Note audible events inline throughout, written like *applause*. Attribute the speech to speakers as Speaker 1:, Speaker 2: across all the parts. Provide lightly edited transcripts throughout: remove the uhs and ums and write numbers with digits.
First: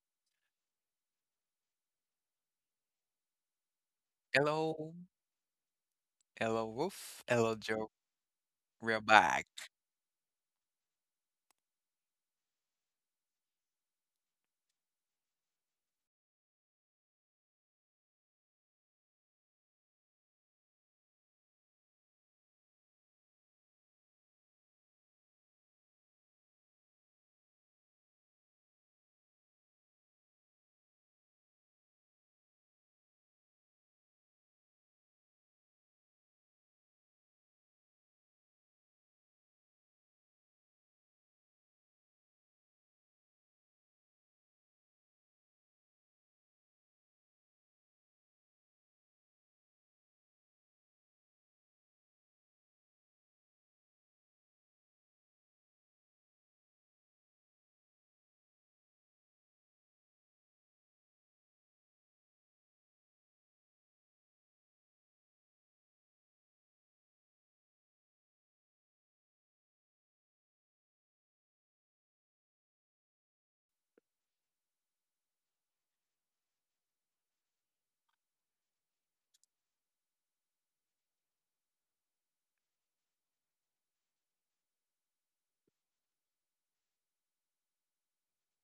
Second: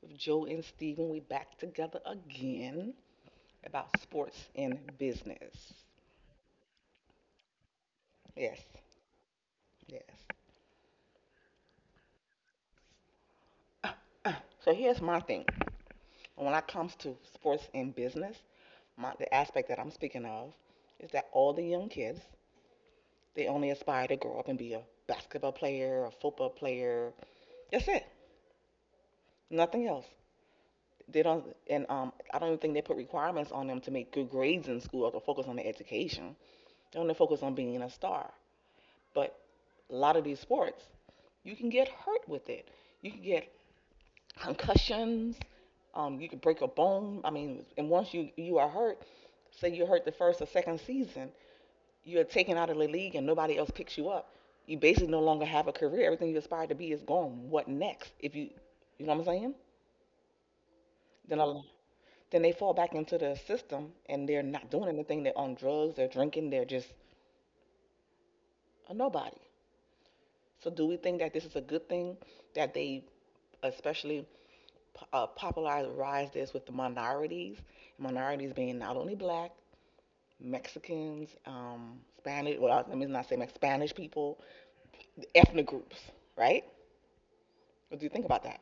Speaker 1: With Joe and Steven, we back together again about sports and
Speaker 2: Hello,
Speaker 1: business.
Speaker 2: hello, Wolf, hello, Joe.
Speaker 1: Yes,
Speaker 2: We're back.
Speaker 1: yes. So here's my thing. When it comes to sports and business, the aspect that I'm speaking of is that all the young kids, they only aspire to grow up and be a basketball player, a football player. That's it. Nothing else. They don't, and I don't even think they put requirements on them to make good grades in school or to focus on their education. They only focus on being a star. But a lot of these sports, you can get hurt with it. You can get concussions. You can break a bone. I mean, and once you are hurt, say you're hurt the first or second season, you're taken out of the league and nobody else picks you up. You basically no longer have a career. Everything you aspired to be is gone. What next? If you, you know what I'm saying? Then a, then they fall back into the system and they're not doing anything. They're on drugs. They're drinking. They're just a nobody. So do we think that this is a good thing that they especially popularized this with the minorities, minorities being not only black, Spanish, well, let me not say Mex, Spanish people, ethnic groups, right? What do you think about that?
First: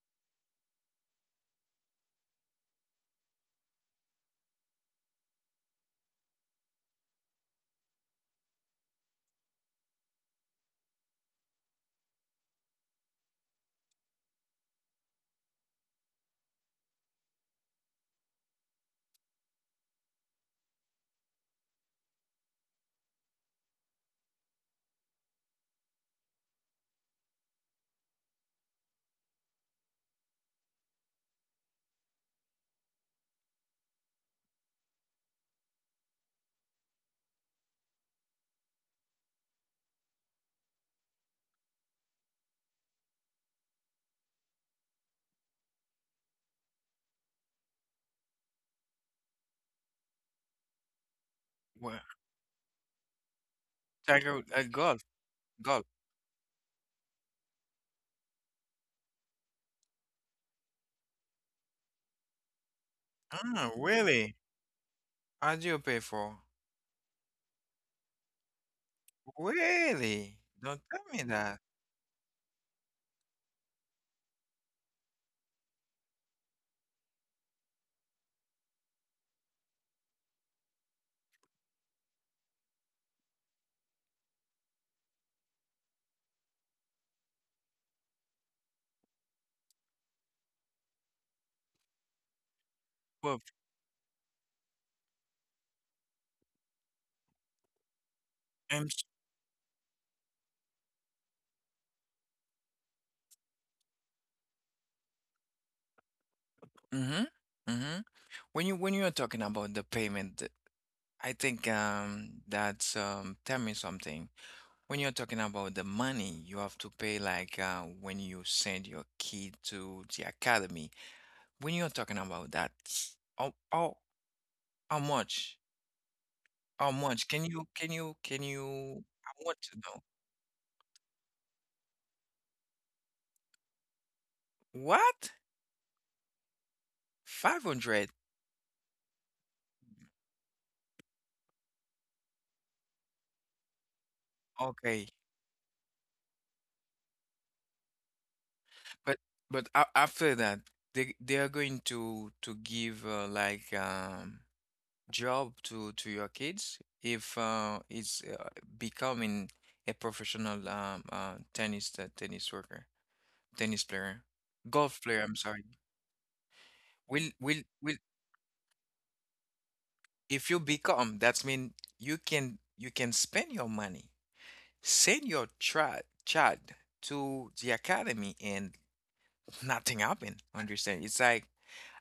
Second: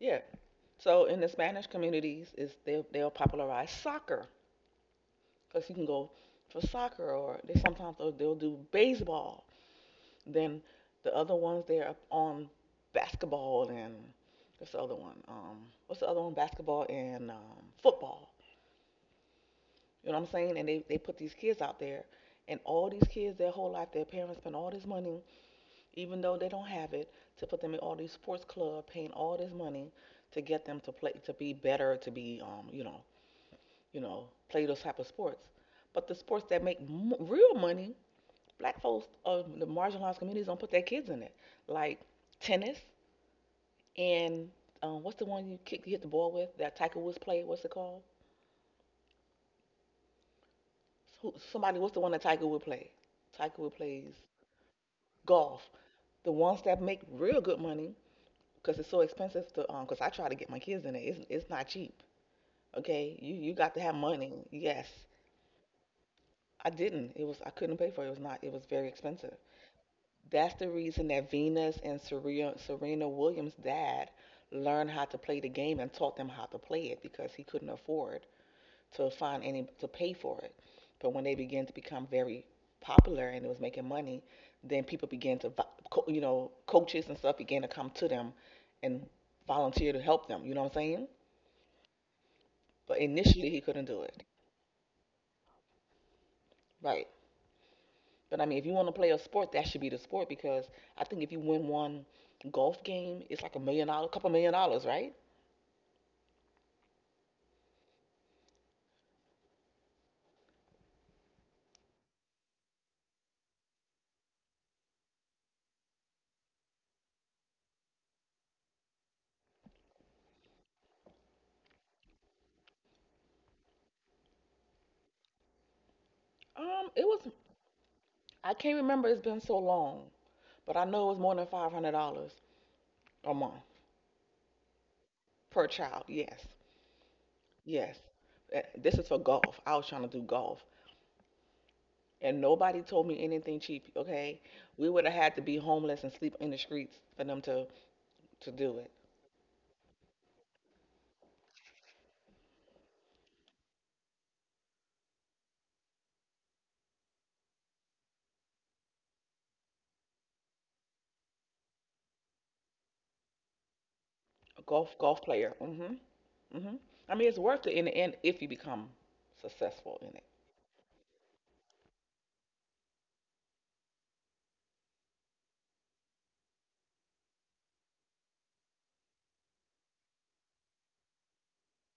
Speaker 1: Yeah. So in the Spanish communities, is they'll popularize soccer because you can go for soccer or they sometimes they'll do baseball. Then the other ones they're up on basketball and what's the other one? What's the other one? Basketball and football. You know what I'm saying? And they put these kids out there. And all these kids, their whole life, their parents spend all this money, even though they don't have it, to put them in all these sports clubs, paying all this money to get them to play, to be better, to be, you know, play those type of sports. But the sports that make real money, black folks, the marginalized communities don't put their kids in it, like tennis and what's the one you kick, you hit the ball with that Tiger Woods played? What's it called? What's
Speaker 2: Well,
Speaker 1: the one that Tiger Woods played? Tiger Woods plays
Speaker 2: Tiger, golf,
Speaker 1: golf.
Speaker 2: golf.
Speaker 1: The ones that make real good money because it's so expensive to. Because I try to get my kids in it. It's not cheap. Okay, you
Speaker 2: Ah,
Speaker 1: got to have money.
Speaker 2: really?
Speaker 1: Yes,
Speaker 2: How do you pay for?
Speaker 1: I didn't. It was I couldn't pay for it. It was not. It was very expensive.
Speaker 2: Really?
Speaker 1: That's the
Speaker 2: Don't tell
Speaker 1: reason
Speaker 2: me
Speaker 1: that
Speaker 2: that.
Speaker 1: Venus and Serena Williams' dad learned how to play the game and taught them how to play it because he couldn't afford to find any to pay for it. But when they began to become very popular and it was making money, then people began to, you know, coaches and stuff began to come to them and volunteer to help them. You know what I'm saying? But
Speaker 2: Well,
Speaker 1: initially, he couldn't do it. Right. But I mean, if you
Speaker 2: I'm.
Speaker 1: want to play a sport, that should be the sport because I think if you win one golf game, it's like a million dollars, couple million dollars, right?
Speaker 2: Mm-hmm. Mm-hmm. When you are talking about the payment, I think, that's, tell me something. When you're talking about the money you have to pay, like, when you send your kid to the academy, when you're talking about that, how how how much? How
Speaker 1: It was
Speaker 2: much? Can you can you can
Speaker 1: I can't
Speaker 2: you
Speaker 1: remember. It's
Speaker 2: I
Speaker 1: been
Speaker 2: want
Speaker 1: so
Speaker 2: to know.
Speaker 1: long, but I know it was more than $500 a month
Speaker 2: What?
Speaker 1: per child. Yes. Yes.
Speaker 2: 500.
Speaker 1: This is for golf. I was trying to do golf. And nobody told me anything cheap, okay? We
Speaker 2: Okay.
Speaker 1: would have had to be homeless and sleep in the streets for them to do it.
Speaker 2: But but after that they are going to give, like, job to your kids if, it's, becoming a professional, tennis, tennis worker, tennis player,
Speaker 1: A
Speaker 2: golf
Speaker 1: golf
Speaker 2: player,
Speaker 1: golf
Speaker 2: I'm
Speaker 1: player.
Speaker 2: sorry.
Speaker 1: Mm-hmm. Mm-hmm. I
Speaker 2: Will
Speaker 1: mean, it's
Speaker 2: will
Speaker 1: worth it in
Speaker 2: will
Speaker 1: the end if you become successful in it.
Speaker 2: if you become, that's mean you can, you can spend your money. Send your child to the academy and nothing happened. Understand? It's like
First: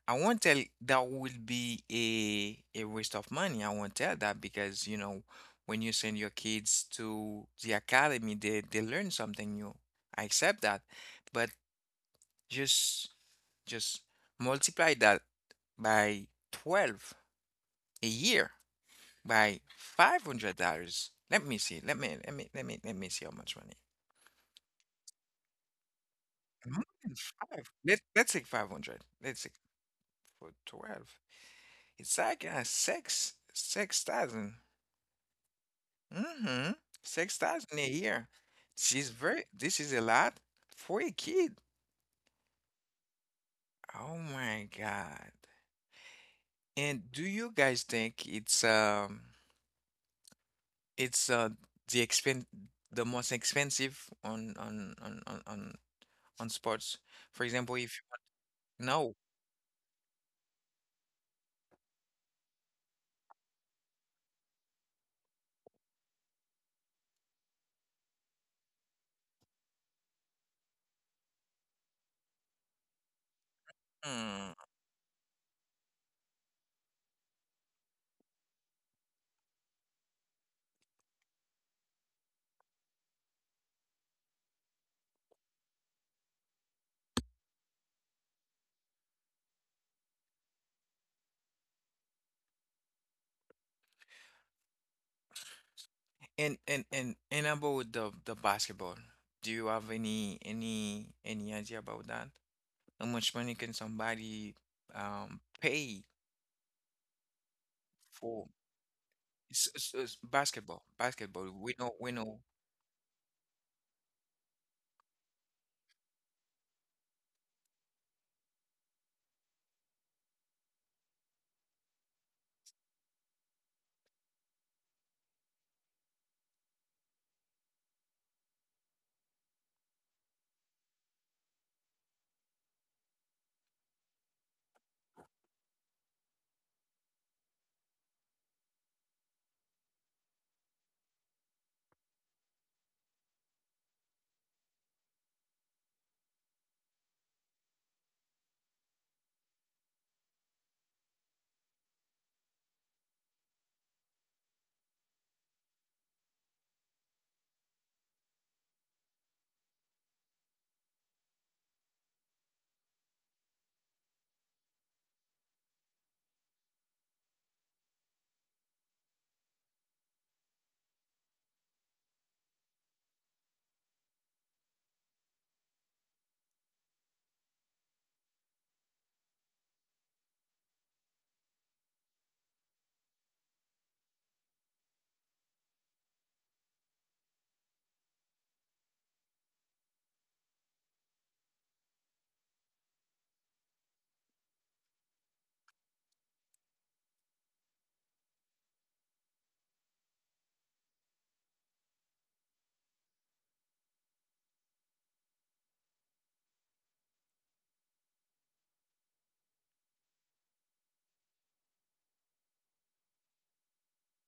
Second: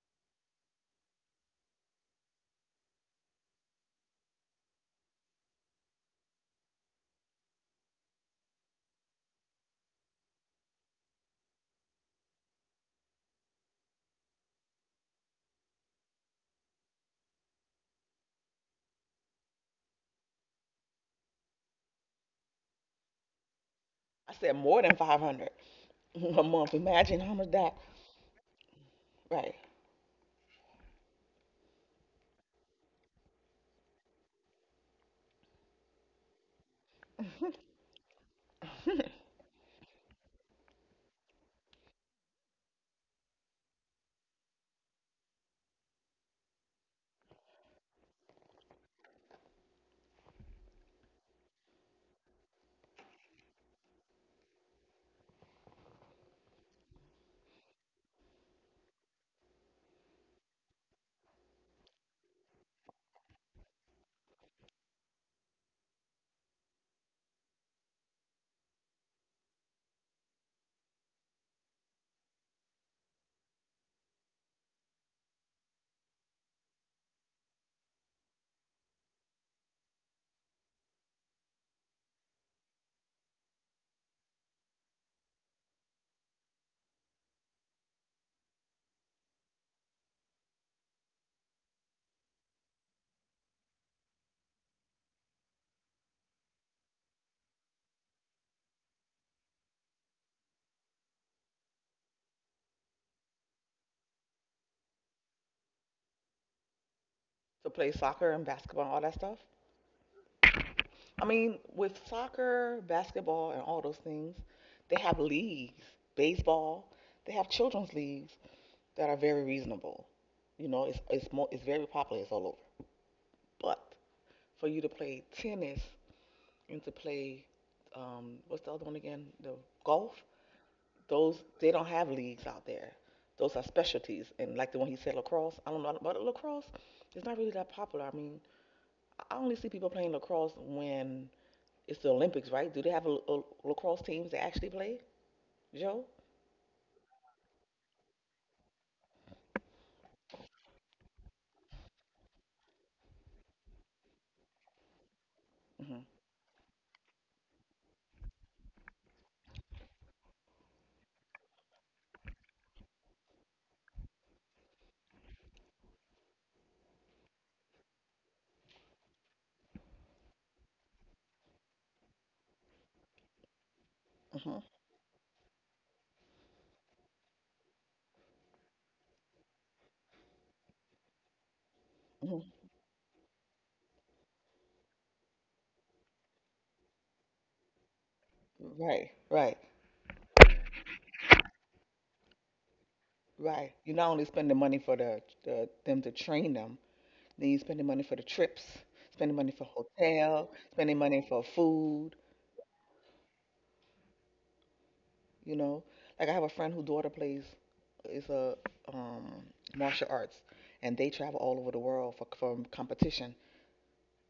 Speaker 2: I won't tell that will be a waste of money. I won't tell that because you know when you send your kids to the academy, they learn something new. I accept that, but just just multiply that by 12 a year by $500. Let me see. Let me see how much money.
Speaker 1: I said more than 500 *laughs* a month. Imagine how much
Speaker 2: 105.
Speaker 1: that,
Speaker 2: Let's take 500. Let's take
Speaker 1: right?
Speaker 2: for 12. It's like, 6,000. Mm-hmm. 6,000 a year. She's
Speaker 1: *laughs*
Speaker 2: very, this is a lot for a kid. Oh my God. And do you guys think it's the expen the most expensive on sports? For example, if no. Hmm. And about the basketball, do you have any idea about that? How much money can somebody pay
Speaker 1: To play soccer and
Speaker 2: for
Speaker 1: basketball and all that stuff.
Speaker 2: basketball?
Speaker 1: I
Speaker 2: Basketball,
Speaker 1: mean,
Speaker 2: we know
Speaker 1: with
Speaker 2: we know.
Speaker 1: soccer, basketball, and all those things, they have leagues. Baseball, they have children's leagues that are very reasonable. You know, it's very popular. It's all over. But for you to play tennis and to play, what's the other one again? The golf. Those they don't have leagues out there. Those are specialties. And like the one he said, lacrosse. I don't know about lacrosse. It's not really that popular. I mean, I only see people playing lacrosse when it's the Olympics, right? Do they have a lacrosse teams that actually play, Joe? hmm hmm hmm Right, right, right. You're not only spending money for the them to train them, then you're spending money for the trips, spending money for hotel, spending money for food. You know, like I have a friend whose daughter plays is a um, martial arts, and they travel all over the world for competition.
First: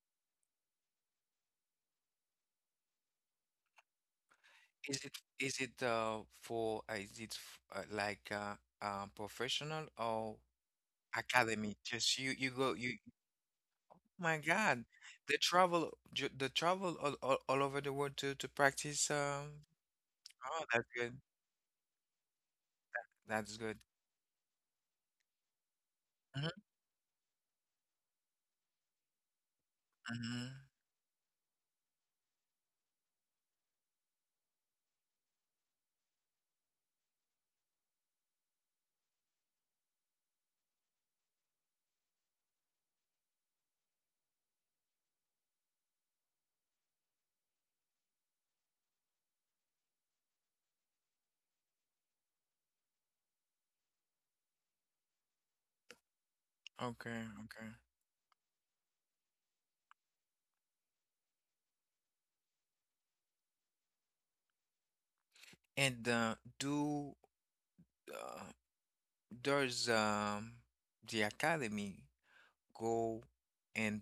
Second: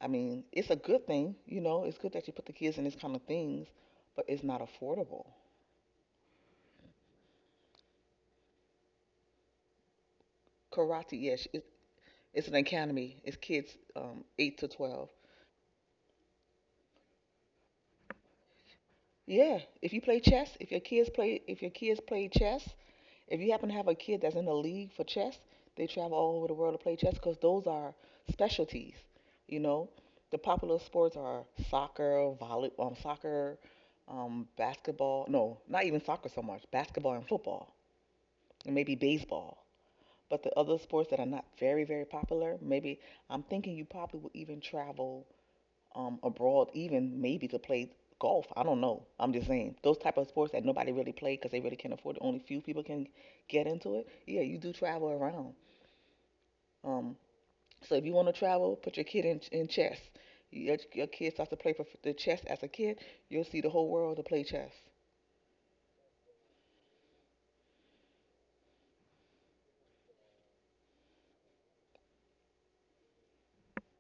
Speaker 1: I mean, it's a good thing. You know, it's good that you put the kids in these kind of things, but it's not
Speaker 2: Is it
Speaker 1: affordable.
Speaker 2: is it for, is it f- like professional or
Speaker 1: Karate, yes,
Speaker 2: academy? Just you
Speaker 1: it's
Speaker 2: you
Speaker 1: an
Speaker 2: go, you.
Speaker 1: academy. It's kids
Speaker 2: My
Speaker 1: eight to
Speaker 2: God,
Speaker 1: twelve.
Speaker 2: the travel, all, all over the world to practice.
Speaker 1: Yeah,
Speaker 2: Oh,
Speaker 1: if your
Speaker 2: that's
Speaker 1: kids
Speaker 2: good.
Speaker 1: play, if your kids play chess, if you
Speaker 2: That's
Speaker 1: happen to
Speaker 2: good.
Speaker 1: have a kid that's in a league for chess, they travel all over the world to play chess because those are specialties. You know, the
Speaker 2: Mm-hmm.
Speaker 1: popular sports are soccer, basketball. No, not even soccer so much. Basketball and football, and maybe baseball. But the other sports that are not very, very popular, maybe I'm thinking you probably will even travel abroad, even maybe to play golf. I don't know. I'm just saying those type of sports that nobody really play because they really can't afford it. Only few people can get into it. Yeah, you do travel around. Um,
Speaker 2: Okay, okay.
Speaker 1: so if you want to travel, put your kid in chess. Your kid starts to play for the chess as a kid, you'll see the whole world to play chess.
Speaker 2: And do uh, does the academy go in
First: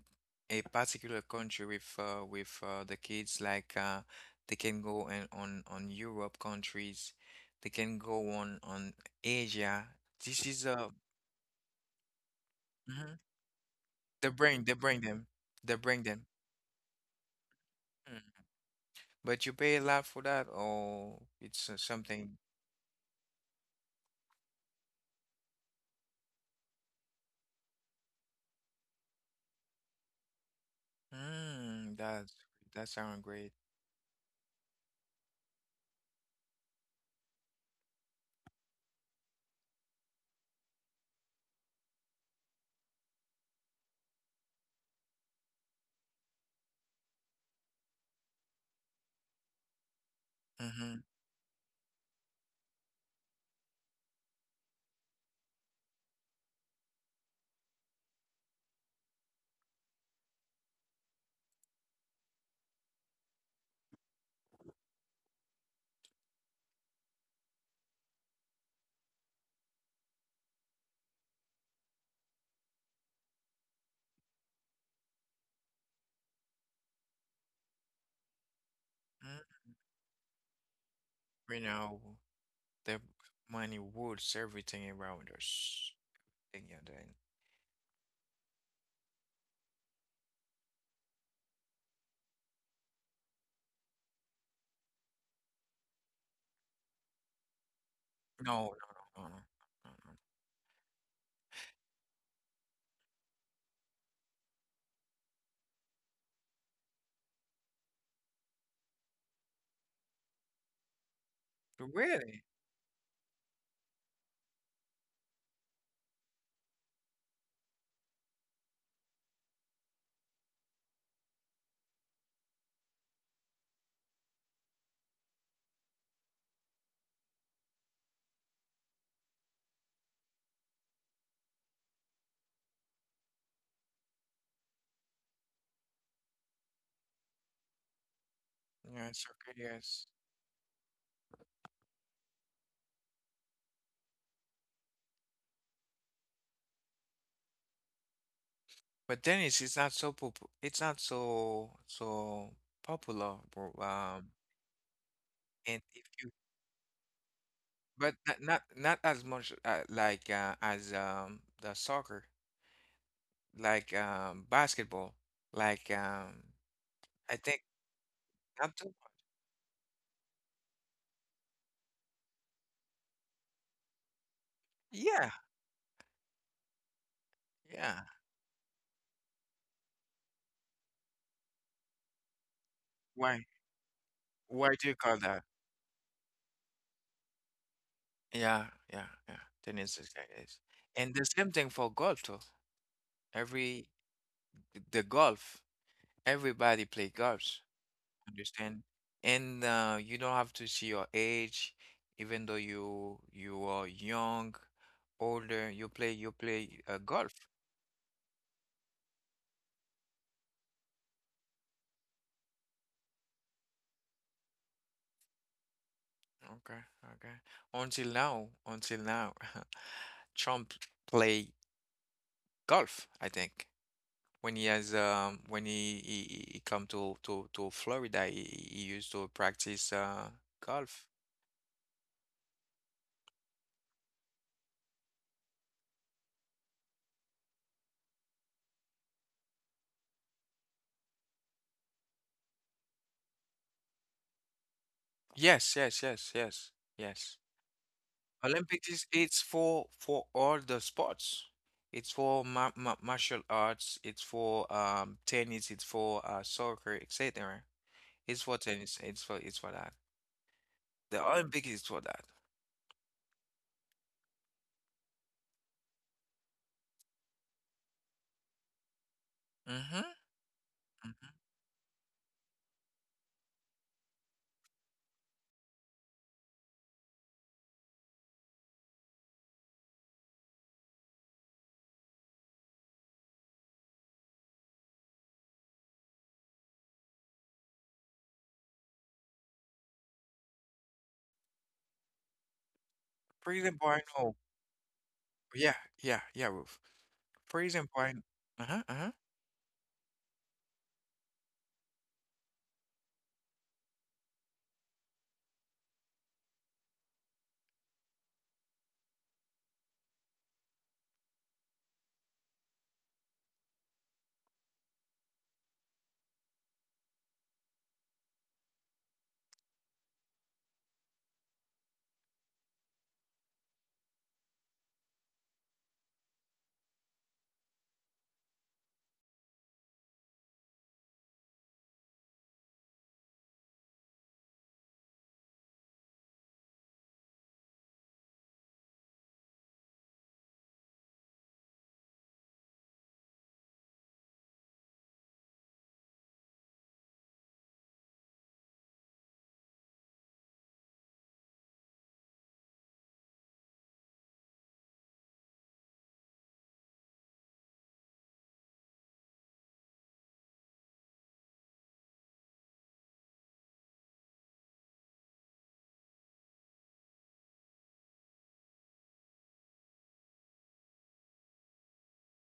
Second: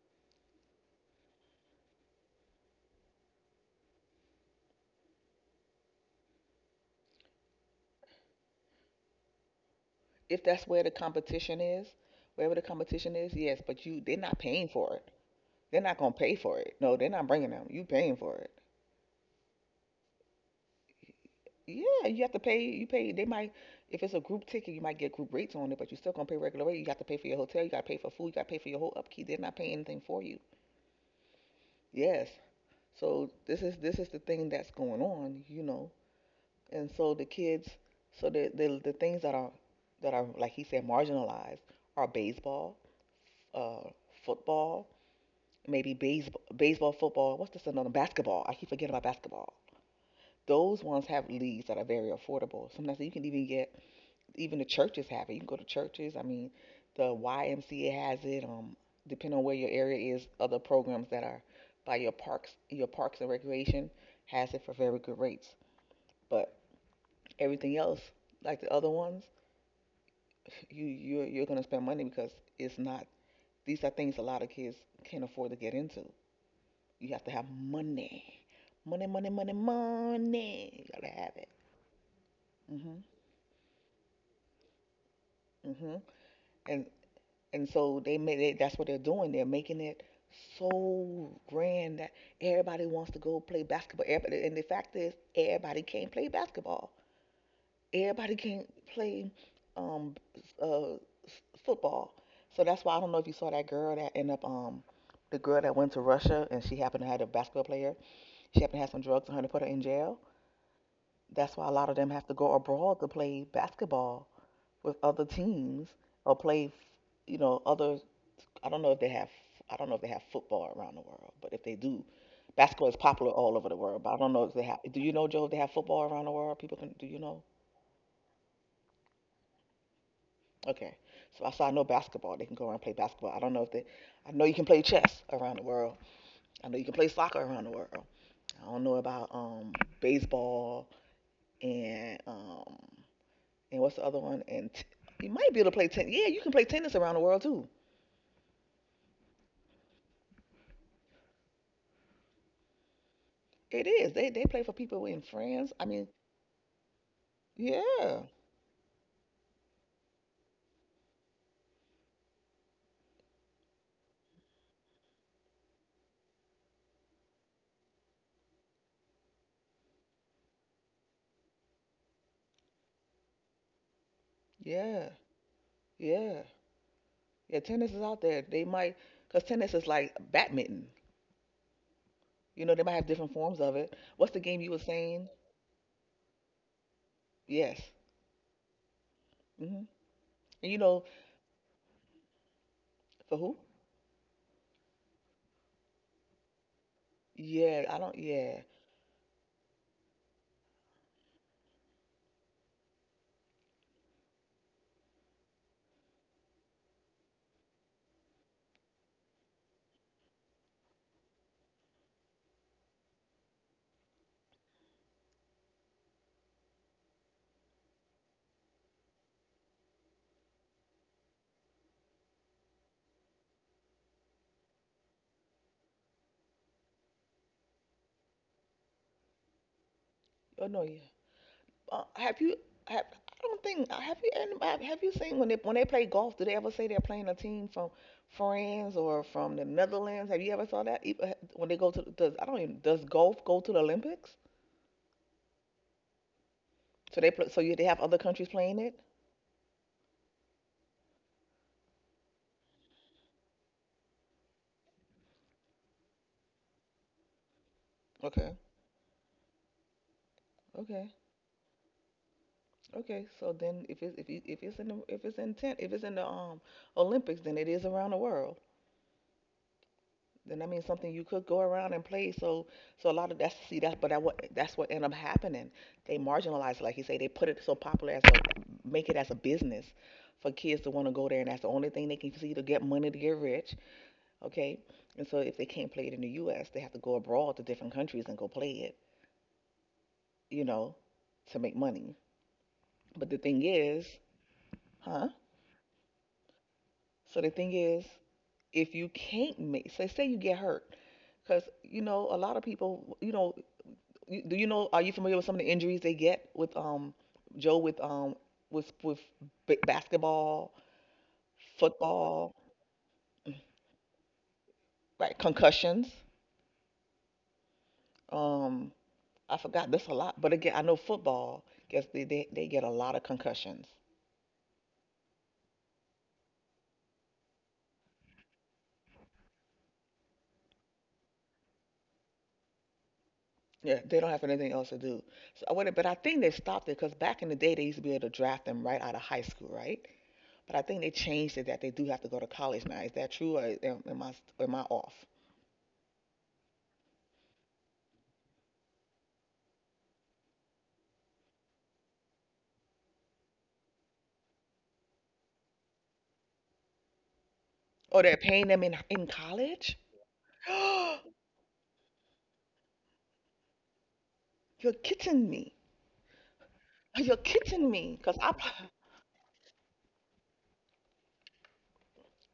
Speaker 2: a particular country with, the kids? Like, they can go in, on Europe countries, they can go on Asia.
Speaker 1: If
Speaker 2: This is,
Speaker 1: that's where the competition is, wherever the competition
Speaker 2: mhm.
Speaker 1: is, yes. But you, they're
Speaker 2: They
Speaker 1: not
Speaker 2: bring
Speaker 1: paying
Speaker 2: they
Speaker 1: for
Speaker 2: bring
Speaker 1: it.
Speaker 2: them they
Speaker 1: They're not
Speaker 2: bring
Speaker 1: gonna
Speaker 2: them.
Speaker 1: pay for it. No, they're not bringing them. You paying
Speaker 2: Mm.
Speaker 1: for it.
Speaker 2: But you pay a lot for that, or it's,
Speaker 1: Yeah, you have
Speaker 2: something.
Speaker 1: to pay. You pay. They might, if it's a group ticket, you might get group rates on it, but you're still gonna pay regular rate. You got to pay for your hotel. You got to pay for food. You got to pay for your whole upkeep. They're not paying anything for you.
Speaker 2: Mm,
Speaker 1: Yes.
Speaker 2: that sounds
Speaker 1: So
Speaker 2: great.
Speaker 1: this is the thing that's going on, you know. And so the kids, so the things that are like he said marginalized are baseball, uh, football, baseball, football. What's this another basketball? I keep forgetting about basketball. Those
Speaker 2: Mm-hmm.
Speaker 1: ones have leagues that are very affordable. Sometimes you can even get even the churches have it. You can go to churches. I mean, the YMCA has it. Depending on where your area is, other programs that are by your parks and recreation has it for very good rates. But everything else, like the other ones, you're gonna spend money because it's not. These are things a lot of kids can't afford to get into. You have to have money,
Speaker 2: Mm,
Speaker 1: money, You gotta have it.
Speaker 2: we know the
Speaker 1: Mhm.
Speaker 2: money rules everything around us.
Speaker 1: Mhm.
Speaker 2: And yeah,
Speaker 1: And
Speaker 2: then
Speaker 1: And so they made it, that's what they're doing. They're making it so grand that everybody wants to go play basketball. Everybody, and the fact is, everybody can't play basketball. Everybody
Speaker 2: no, no,
Speaker 1: can't
Speaker 2: no,
Speaker 1: play
Speaker 2: no, no, no, no,
Speaker 1: um, uh, football. So that's why I don't know if you saw that girl that ended up, the girl that went to Russia and she happened to have a basketball player. She happened to have some drugs on her to put her in jail. That's why a lot
Speaker 2: no.
Speaker 1: of them have to
Speaker 2: Really?
Speaker 1: go abroad to play basketball with other teams or play, you know, other I don't know if they have I don't know if they have football around the world, but if they do, basketball is popular all over the world. But I don't know if they have. Do you know Joe? If they have football around the world, people can. Do you know? Okay, so I know basketball. They can go around and play basketball. I don't know if they. I know you can play chess around the world. I know you can play soccer around the world. I don't know
Speaker 2: Yeah, it's
Speaker 1: about
Speaker 2: okay, yes.
Speaker 1: baseball and what's the other one? You might be able to play tennis. Yeah, you can play tennis around the world too.
Speaker 2: But then it's not so it's not so so popular, bro.
Speaker 1: It is. They play for people in France.
Speaker 2: And
Speaker 1: I
Speaker 2: if
Speaker 1: mean,
Speaker 2: you, but
Speaker 1: yeah,
Speaker 2: not as much, like, as, the soccer, like, basketball, like, I think not too.
Speaker 1: yeah,
Speaker 2: Yeah,
Speaker 1: yeah. Yeah, tennis
Speaker 2: yeah.
Speaker 1: is out there. They might, because tennis is like badminton. You know, they might have different
Speaker 2: Why
Speaker 1: forms of it. What's the game you
Speaker 2: why
Speaker 1: were
Speaker 2: do you call
Speaker 1: saying?
Speaker 2: that?
Speaker 1: Yes.
Speaker 2: Yeah, yeah, yeah.
Speaker 1: hmm
Speaker 2: Tennis is like this.
Speaker 1: And you know,
Speaker 2: And the same thing for golf too.
Speaker 1: for who?
Speaker 2: Every, the golf, everybody play golf.
Speaker 1: Yeah, I don't. Yeah.
Speaker 2: Understand? And you don't have to see your age, even though you are young, older. You play golf. Okay, okay. Until now, *laughs* Trump play golf, I think. When he has when he come to Florida, he used to practice,
Speaker 1: Oh no. Yeah.
Speaker 2: golf.
Speaker 1: Have you? Have, I don't think. Have you? And have you seen when they play golf? Do they ever say they're playing a team from France or from the Netherlands? Have you ever saw that? When they go to does I don't even, does golf go to the Olympics?
Speaker 2: Yes, yes, yes, yes,
Speaker 1: So they
Speaker 2: yes.
Speaker 1: play, they have other countries playing
Speaker 2: Olympics
Speaker 1: it.
Speaker 2: is it's for all the sports. It's for ma ma martial arts. It's for, tennis. It's for, soccer, etc. It's
Speaker 1: Okay.
Speaker 2: for tennis. It's for that.
Speaker 1: Okay.
Speaker 2: The Olympic is for that.
Speaker 1: Okay, so then if it's in the, if it's in the Olympics, then it is around the world.
Speaker 2: Mm-hmm.
Speaker 1: Then that means something you could go around and play. So a lot of that's see that's but that what that's what end up happening. They marginalize it, like you say, they put it so popular as a make it as a business for kids to want to go there, and that's the only thing they can see to get money to get rich. Okay, and so if they can't play it in the U.S., they have to go abroad to different countries and go play it, you know, to make money. But the thing
Speaker 2: Prison point.
Speaker 1: is,
Speaker 2: Oh,
Speaker 1: huh?
Speaker 2: yeah, yeah, yeah, Ruth.
Speaker 1: So the thing
Speaker 2: Prison
Speaker 1: is,
Speaker 2: point. Uh-huh,
Speaker 1: if
Speaker 2: uh-huh.
Speaker 1: you can't make, say, say you get hurt because you know a lot of people. You know, do you know, are you familiar with some of the injuries they get with joe with b- basketball, football, right? Concussions. um I forgot this a lot, but again, I know football, guess they get a lot of concussions. Yeah, they don't have anything else to do. So I wonder, but I think they stopped it because back in the day they used to be able to draft them right out of high school, right? But I think they changed it that they do have to go to college now. Is that true, or am I, am I off? Oh, they're paying them in college? *gasps* You're kidding me. You're kidding me. Cause I, pro-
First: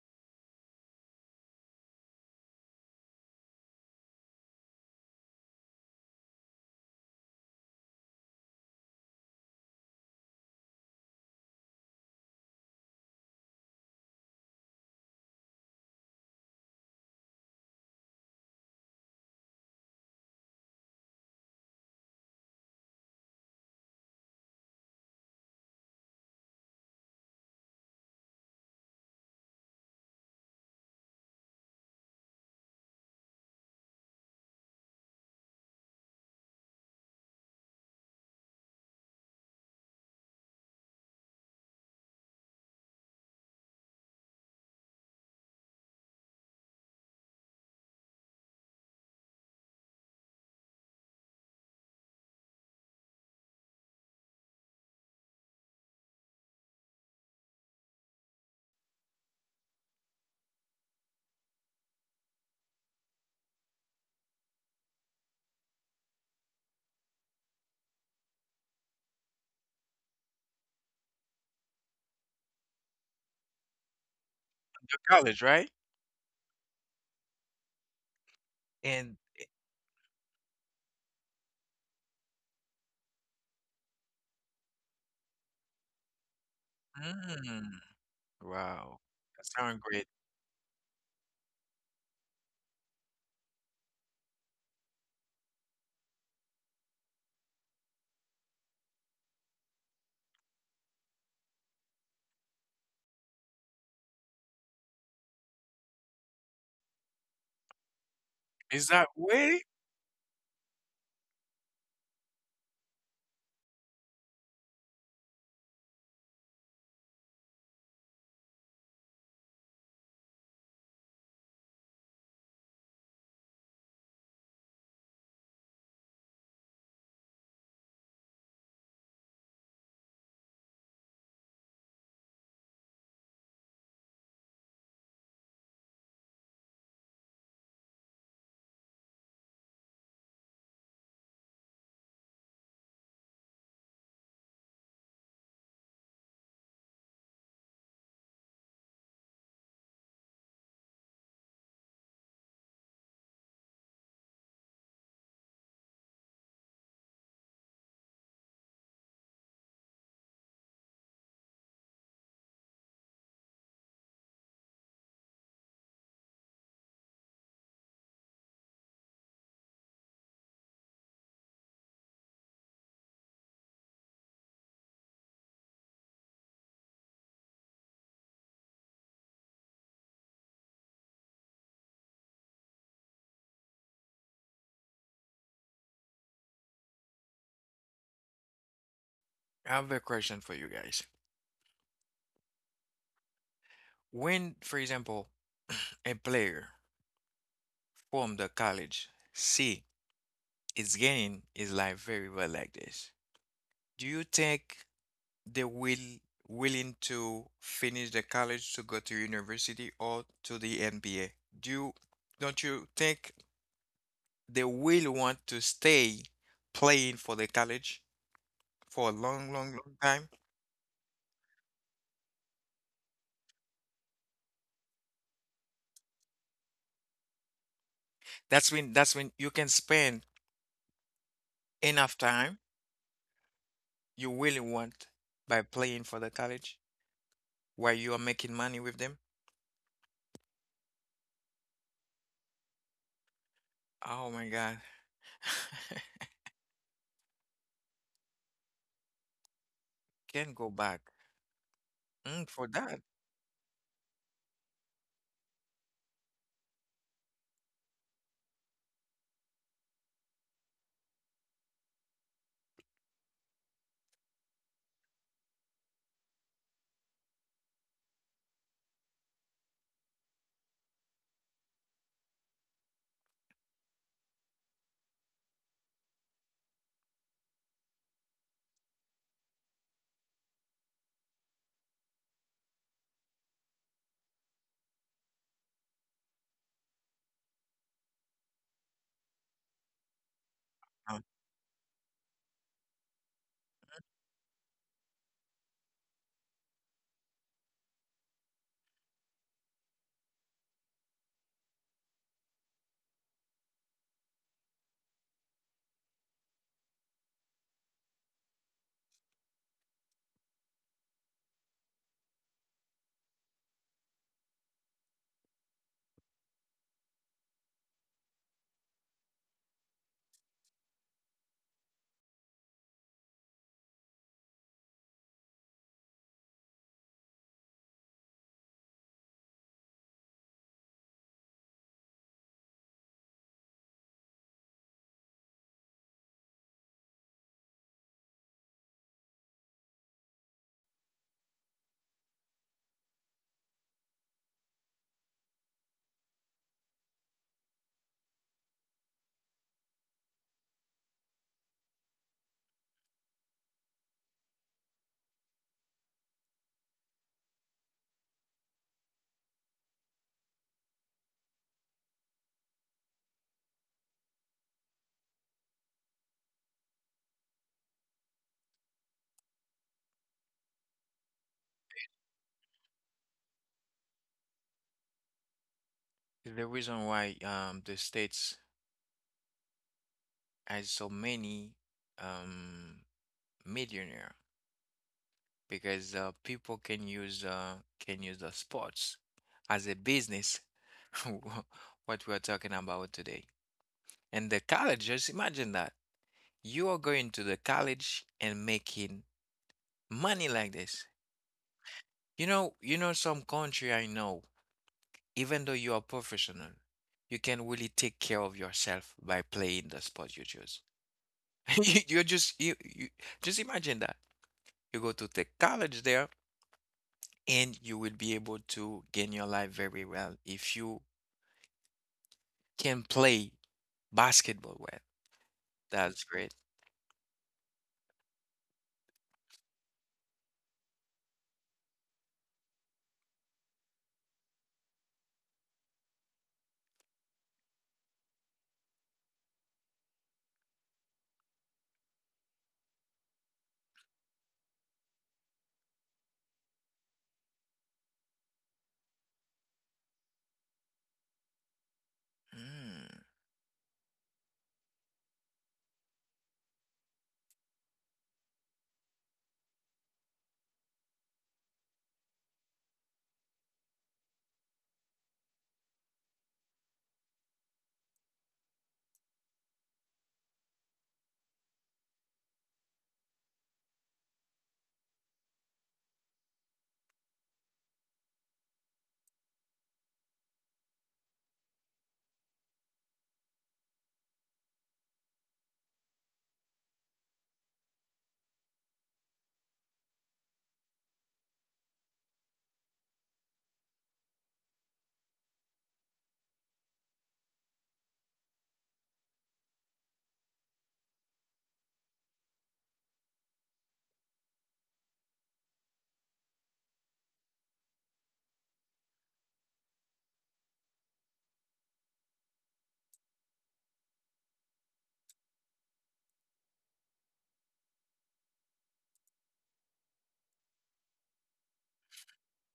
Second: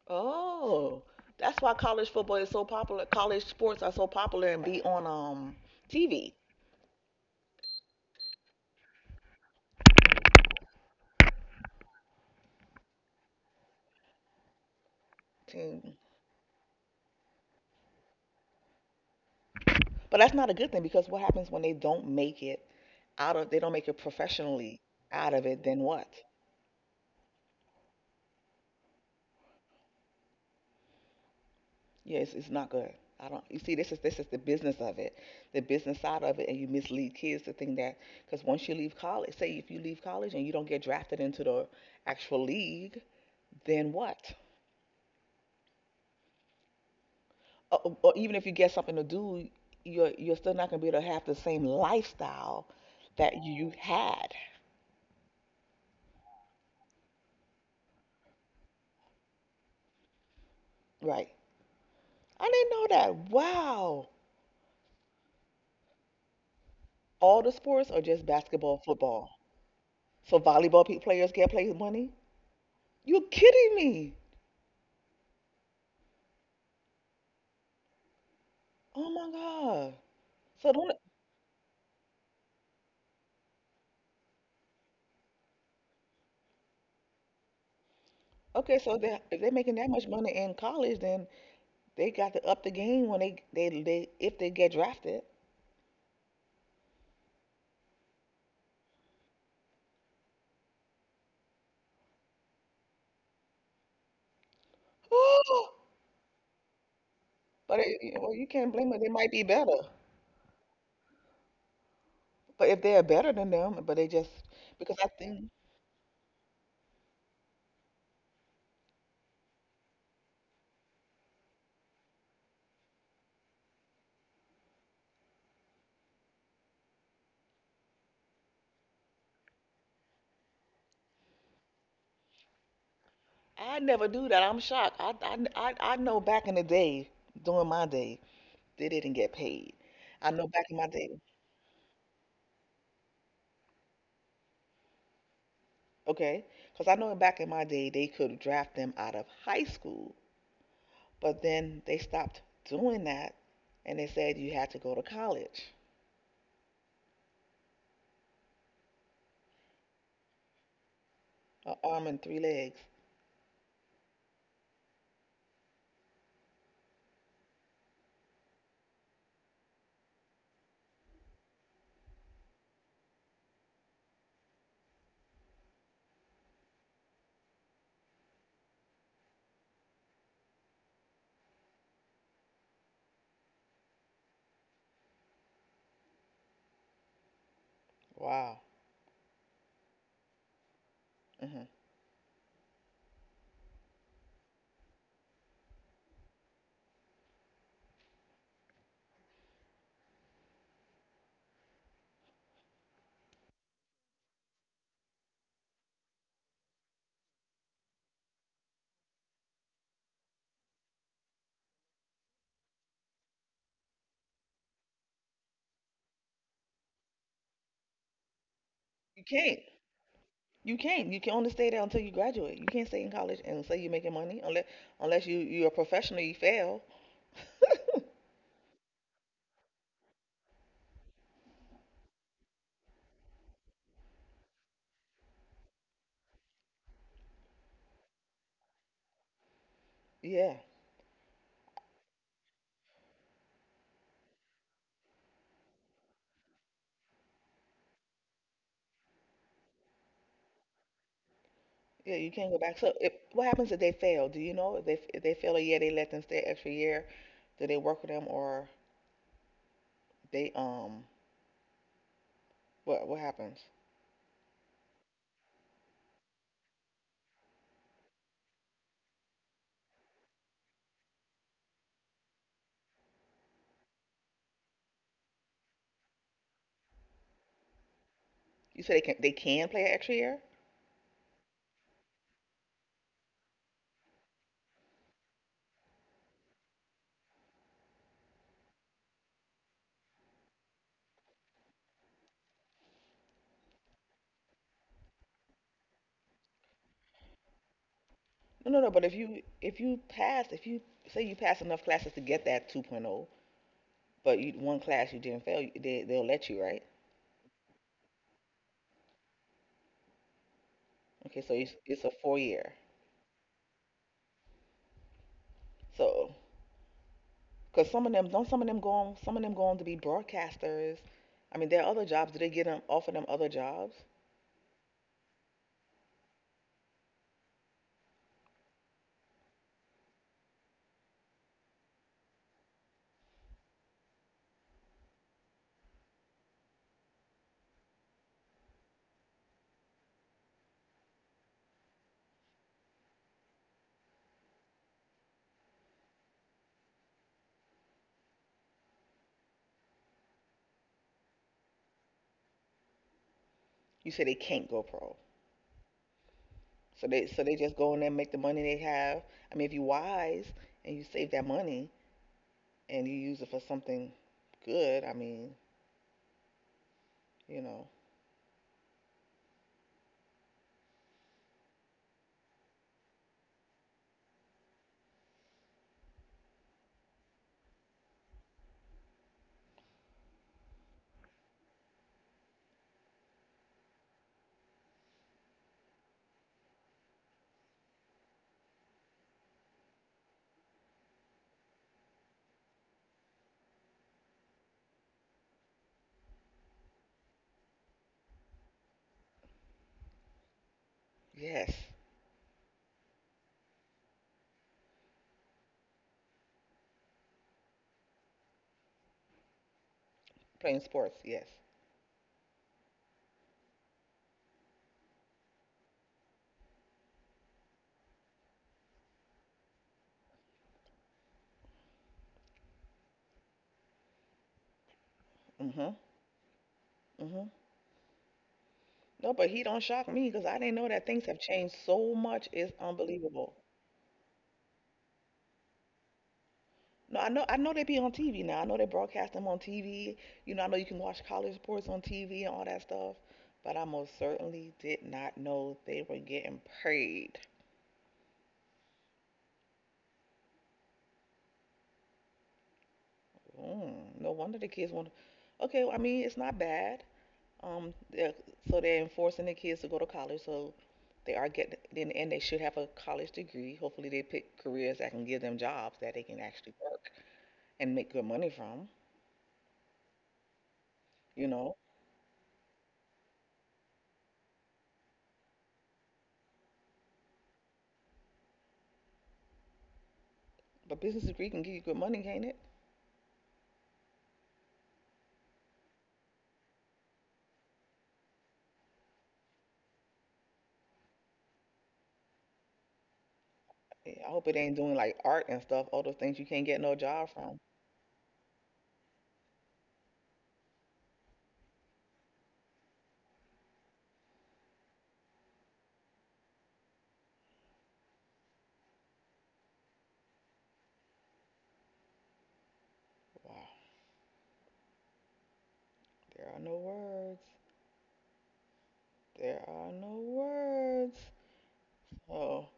Speaker 1: oh, That's why college football is so popular. College sports are so popular and be on TV. But that's not a good thing because what happens when they don't make it professionally out of it, then what? Yeah, it's not good. I don't. You see, this is the business of it, the business side of it, and you mislead kids to think that because once you leave college, say if you leave college and you don't get drafted into the actual league, then what? Or even if you get something to do, you're still not gonna be able to have the same lifestyle that you had. Right. I didn't know that. Wow. All the sports, or just basketball and football? So volleyball players get paid money? You're kidding me.
Speaker 2: College, right?
Speaker 1: Oh
Speaker 2: And
Speaker 1: my God. So don't,
Speaker 2: mm,
Speaker 1: okay,
Speaker 2: wow.
Speaker 1: so they, if
Speaker 2: That
Speaker 1: they're making
Speaker 2: sounds
Speaker 1: that
Speaker 2: great.
Speaker 1: much money in college, then they got to up the game when they, if they get drafted. *gasps* But it, well, you can't
Speaker 2: Is
Speaker 1: blame them. They
Speaker 2: that
Speaker 1: might be
Speaker 2: way?
Speaker 1: better. But if they're better than them, but they just, because I think I never do that. I'm shocked. I know back in the day, during my day, they didn't get paid. I know back in my day. Okay. Because I know back in my day, they could draft them out of high school, but then they stopped doing that and they said you had to go to college. An arm and three legs. Wow.
Speaker 2: I have a question for you guys.
Speaker 1: hmm
Speaker 2: When, for example, *clears throat* a player from the college C is getting his life very well like this, do you think they will willing to finish the college to go to university or to the NBA? Do you, don't you think they will want to stay playing for the college for a
Speaker 1: You
Speaker 2: long,
Speaker 1: can't.
Speaker 2: long, long time?
Speaker 1: You can't. You can only stay there until you graduate. You can't stay in college and say you're making money unless you're a professional. You fail.
Speaker 2: That's when you can spend enough time you really want by playing for the college while you are making money with them.
Speaker 1: Yeah.
Speaker 2: Oh my God. *laughs* Can't go back.
Speaker 1: Yeah. You
Speaker 2: Mm,
Speaker 1: can't go
Speaker 2: for
Speaker 1: back. So
Speaker 2: that,
Speaker 1: if, what happens if they fail? Do you know if they fail a year, they let them stay extra year? Do they work with them, or they what happens? You say they can play an extra year?
Speaker 2: um,
Speaker 1: No, no, no. But if you pass, if you say you pass enough classes to get that 2.0, but you one class you didn't fail, they, they'll let you, right? Okay, so it's a 4 year. So, cause some of them don't some of them go on, some of them go on to be broadcasters. I mean, there are other jobs. Do they get them offer them other jobs? You say they can't go pro, so they just go in there and make the money they have. I mean, if you are wise and you save that money and you use it for something good, I mean, you know,
Speaker 2: is the reason why, the States has so many, um millionaire, because, people can use, can use the sports as a business, *laughs* what we are talking about today. And the college, just imagine that. You are going to the college and making money like this.
Speaker 1: yes.
Speaker 2: You know, some country I know, even though you are professional, you can really take care of yourself by playing the sport you
Speaker 1: Playing
Speaker 2: choose.
Speaker 1: sports, yes.
Speaker 2: *laughs* You just imagine that. You go to the college there and you will be able to gain your life very well if you can play basketball well.
Speaker 1: Mhm.
Speaker 2: That's great.
Speaker 1: Mhm. No, but he don't shock me because I didn't know that things have changed so much. It's unbelievable. No, I know. I know they be on TV now. I know they broadcast them on TV. You know, I know you can watch college sports on TV and all that stuff. But I most certainly did not know they were getting paid.
Speaker 2: Mm,
Speaker 1: Mm, no wonder the kids want. Okay, well, I mean, it's not bad. Um, they're- so they're enforcing the kids to go to college, so they are getting, then, and they should have a college degree. Hopefully they pick careers that can give them jobs that they can actually work and make good money from, you know? But business degree can give you good money, can't it? Yeah, I hope it ain't doing like art and stuff, all those things you can't get no job from. Wow, there are no words. There are no words. Oh,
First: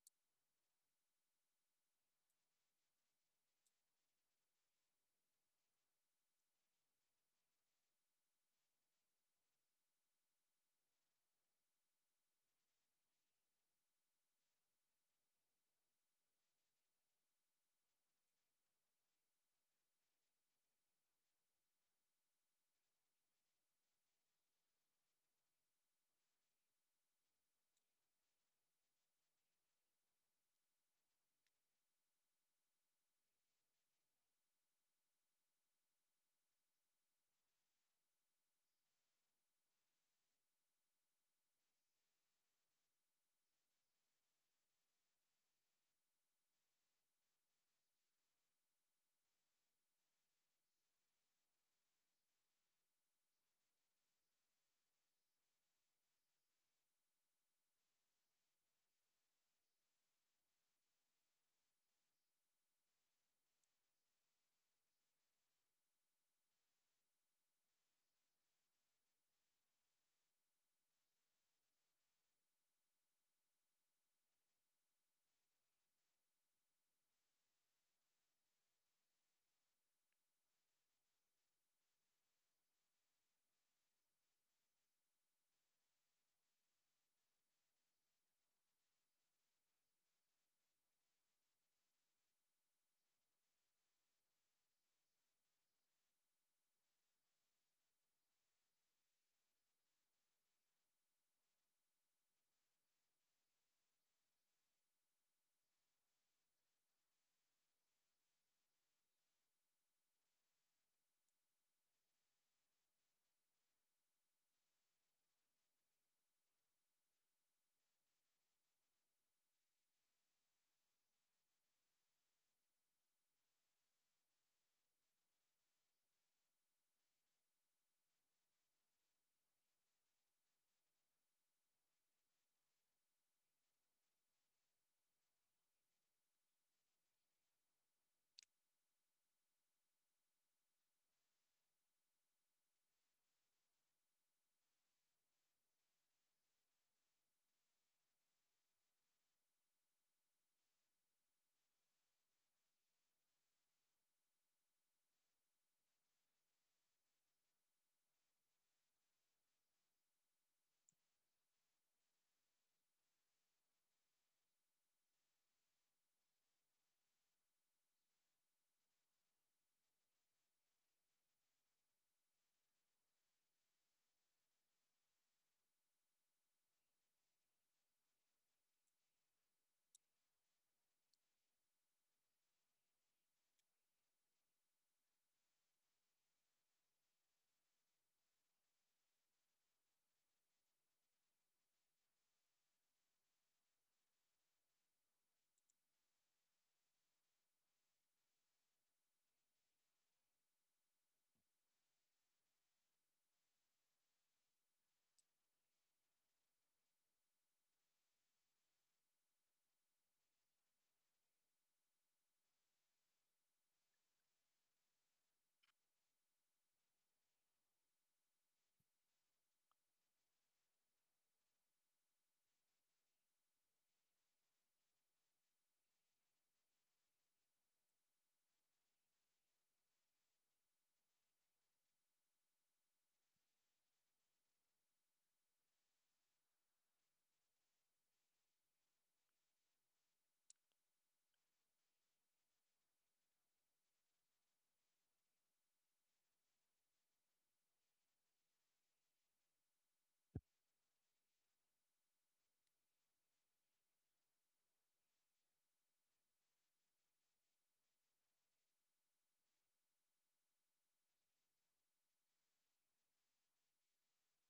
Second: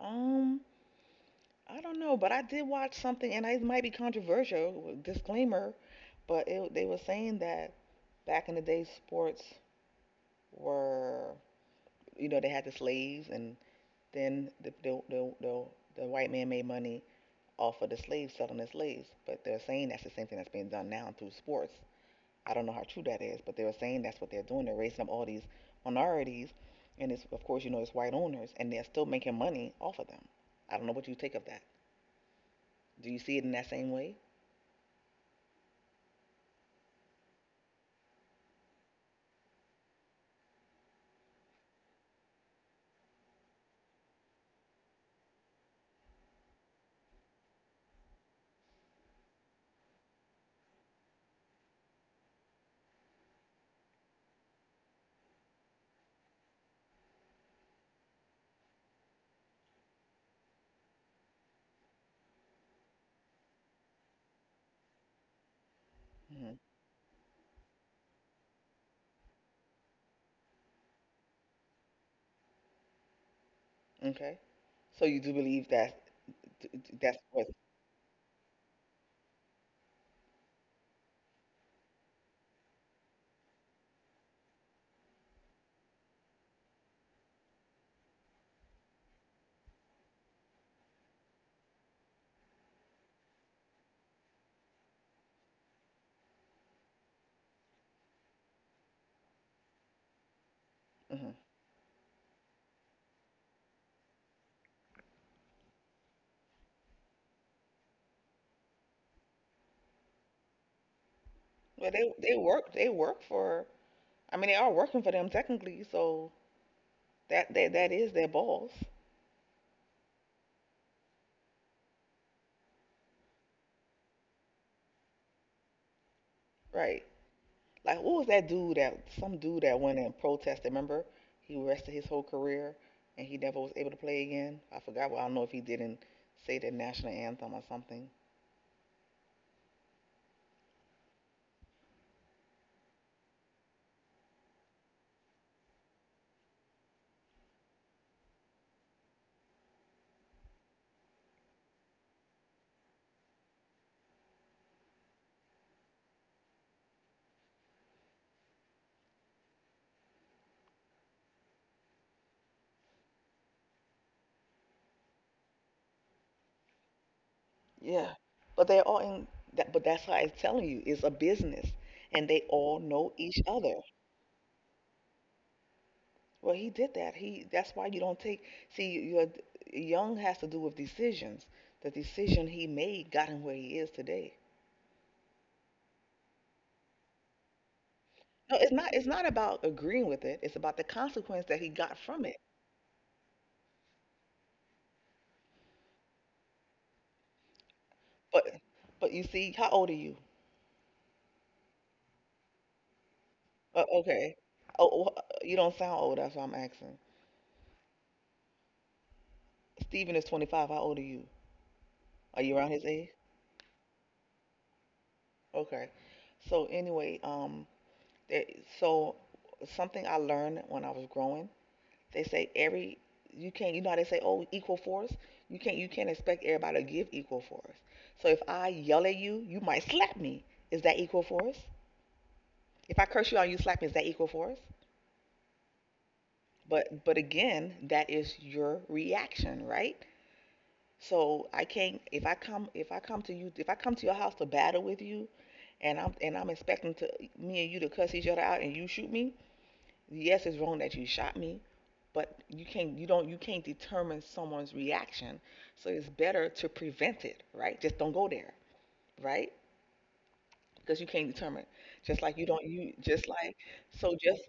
Speaker 1: um, I don't know, but I did watch something, and it might be controversial, disclaimer, but it, they were saying that back in the day, sports were, you know, they had the slaves, and then the white man made money off of the slaves selling the slaves. But they're saying that's the same thing that's being done now through sports. I don't know how true that is, but they were saying that's what they're doing. They're raising up all these minorities, and it's of course you know it's white owners, and they're still making money off of them. I don't know what you think of that. Do you see it in that same way? Hmm Okay. So you do believe that that's what? Hmm Well, they work for, I mean, they are working for them technically, so that is their boss, right? Like, what was that dude, that some dude that went and protested? Remember, he rested his whole career and he never was able to play again. I forgot. Well, I don't know if he didn't say the national anthem or something. Yeah, but they're all in. But that's why I'm telling you, it's a business, and they all know each other. Well, he did that. He, that's why you don't take. See, your young has to do with decisions. The decision he made got him where he is today. No, it's not. It's not about agreeing with it. It's about the consequence that he got from it. But, but you see, how old are you? Okay. Oh, oh, you don't sound old. That's why I'm asking. Stephen is 25. How old are you? Are you around his age? Okay. So anyway, there, so something I learned when I was growing, they say every you can't. You know how they say, oh, equal force. You can't. You can't expect everybody to give equal force. So if I yell at you, you might slap me. Is that equal force? If I curse you out, you slap me. Is that equal force? But again, that is your reaction, right? So I can't. If I come to you, if I come to your house to battle with you, and I'm expecting to me and you to cuss each other out, and you shoot me. Yes, it's wrong that you shot me, but you can't. You don't. You can't determine someone's reaction. So it's better to prevent it, right? Just don't go there, right? Because you can't determine. Just like you don't. You just like so. Just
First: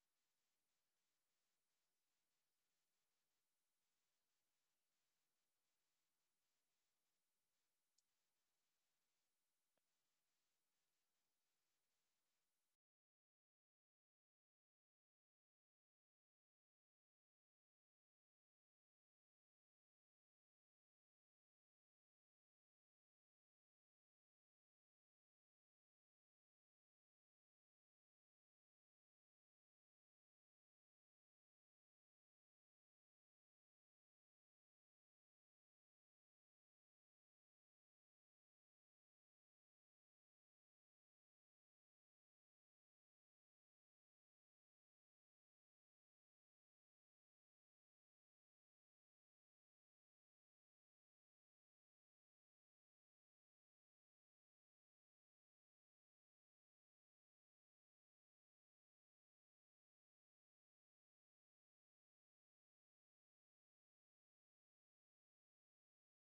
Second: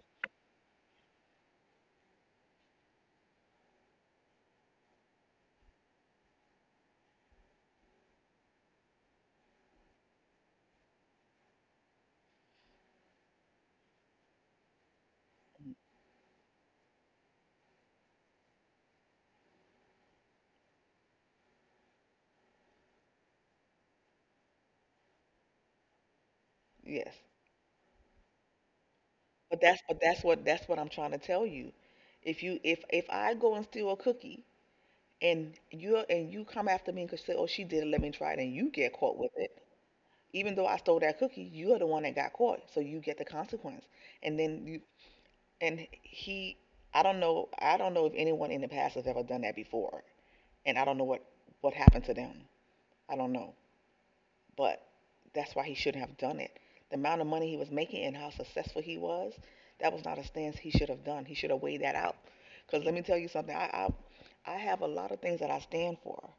Speaker 1: yes. But that's what I'm trying to tell you. If I go and steal a cookie and you come after me and say, oh she did it, let me try it, and you get caught with it, even though I stole that cookie, you're the one that got caught, so you get the consequence. And then and he, I don't know if anyone in the past has ever done that before, and I don't know what happened to them. I don't know. But that's why he shouldn't have done it. The amount of money he was making and how successful he was, that was not a stance he should have done. He should have weighed that out. Because let me tell you something, I have a lot of things that I stand for,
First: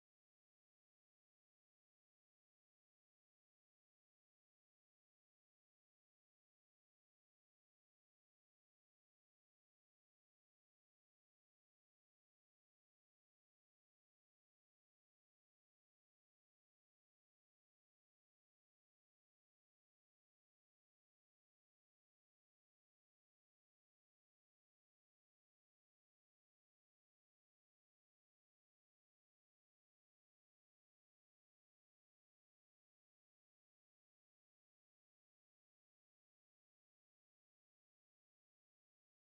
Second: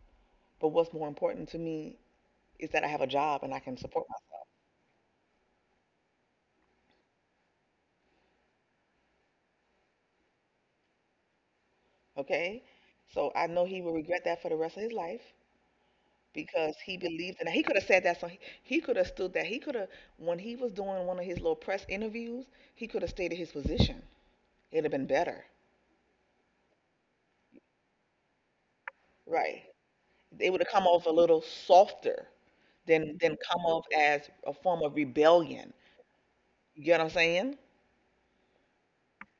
Speaker 1: but what's more important to me is that I have a job and I can support myself. Okay, so I know he will regret that for the rest of his life because he believed in that. He could have said that. So he could have stood that. He could have, when he was doing one of his little press interviews, he could have stated his position. It'd have been better, right? It would have come off a little softer than come off as a form of rebellion. You get what I'm saying?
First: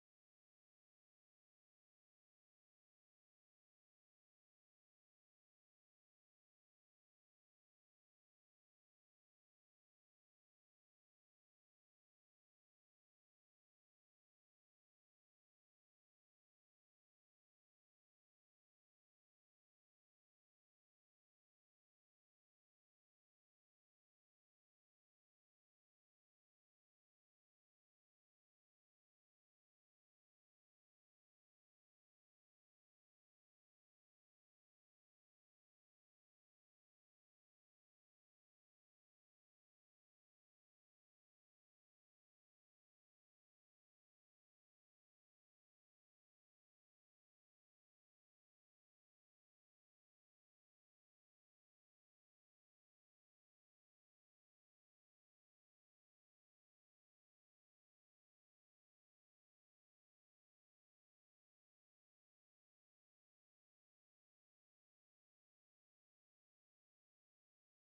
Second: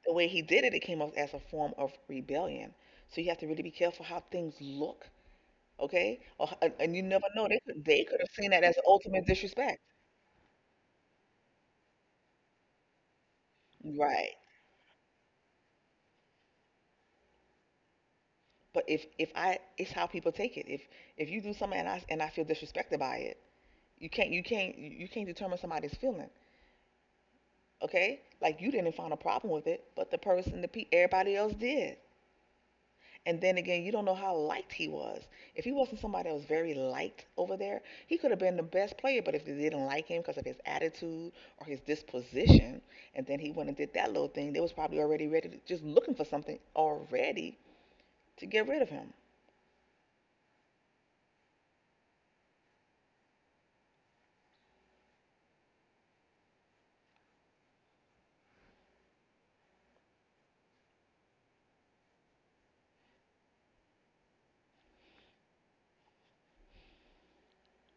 Speaker 1: The way he did it, it came off as a form of rebellion. So you have to really be careful how things look, okay? Or, and you never know, they could have seen that as ultimate disrespect, right? But if I, it's how people take it. If you do something and I feel disrespected by it, you can't determine somebody's feeling, okay? Like you didn't find a problem with it, but the person, the pe everybody else did. And then again, you don't know how liked he was. If he wasn't somebody that was very liked over there, he could have been the best player. But if they didn't like him because of his attitude or his disposition, and then he went and did that little thing, they was probably already ready, just looking for something already to get rid of him.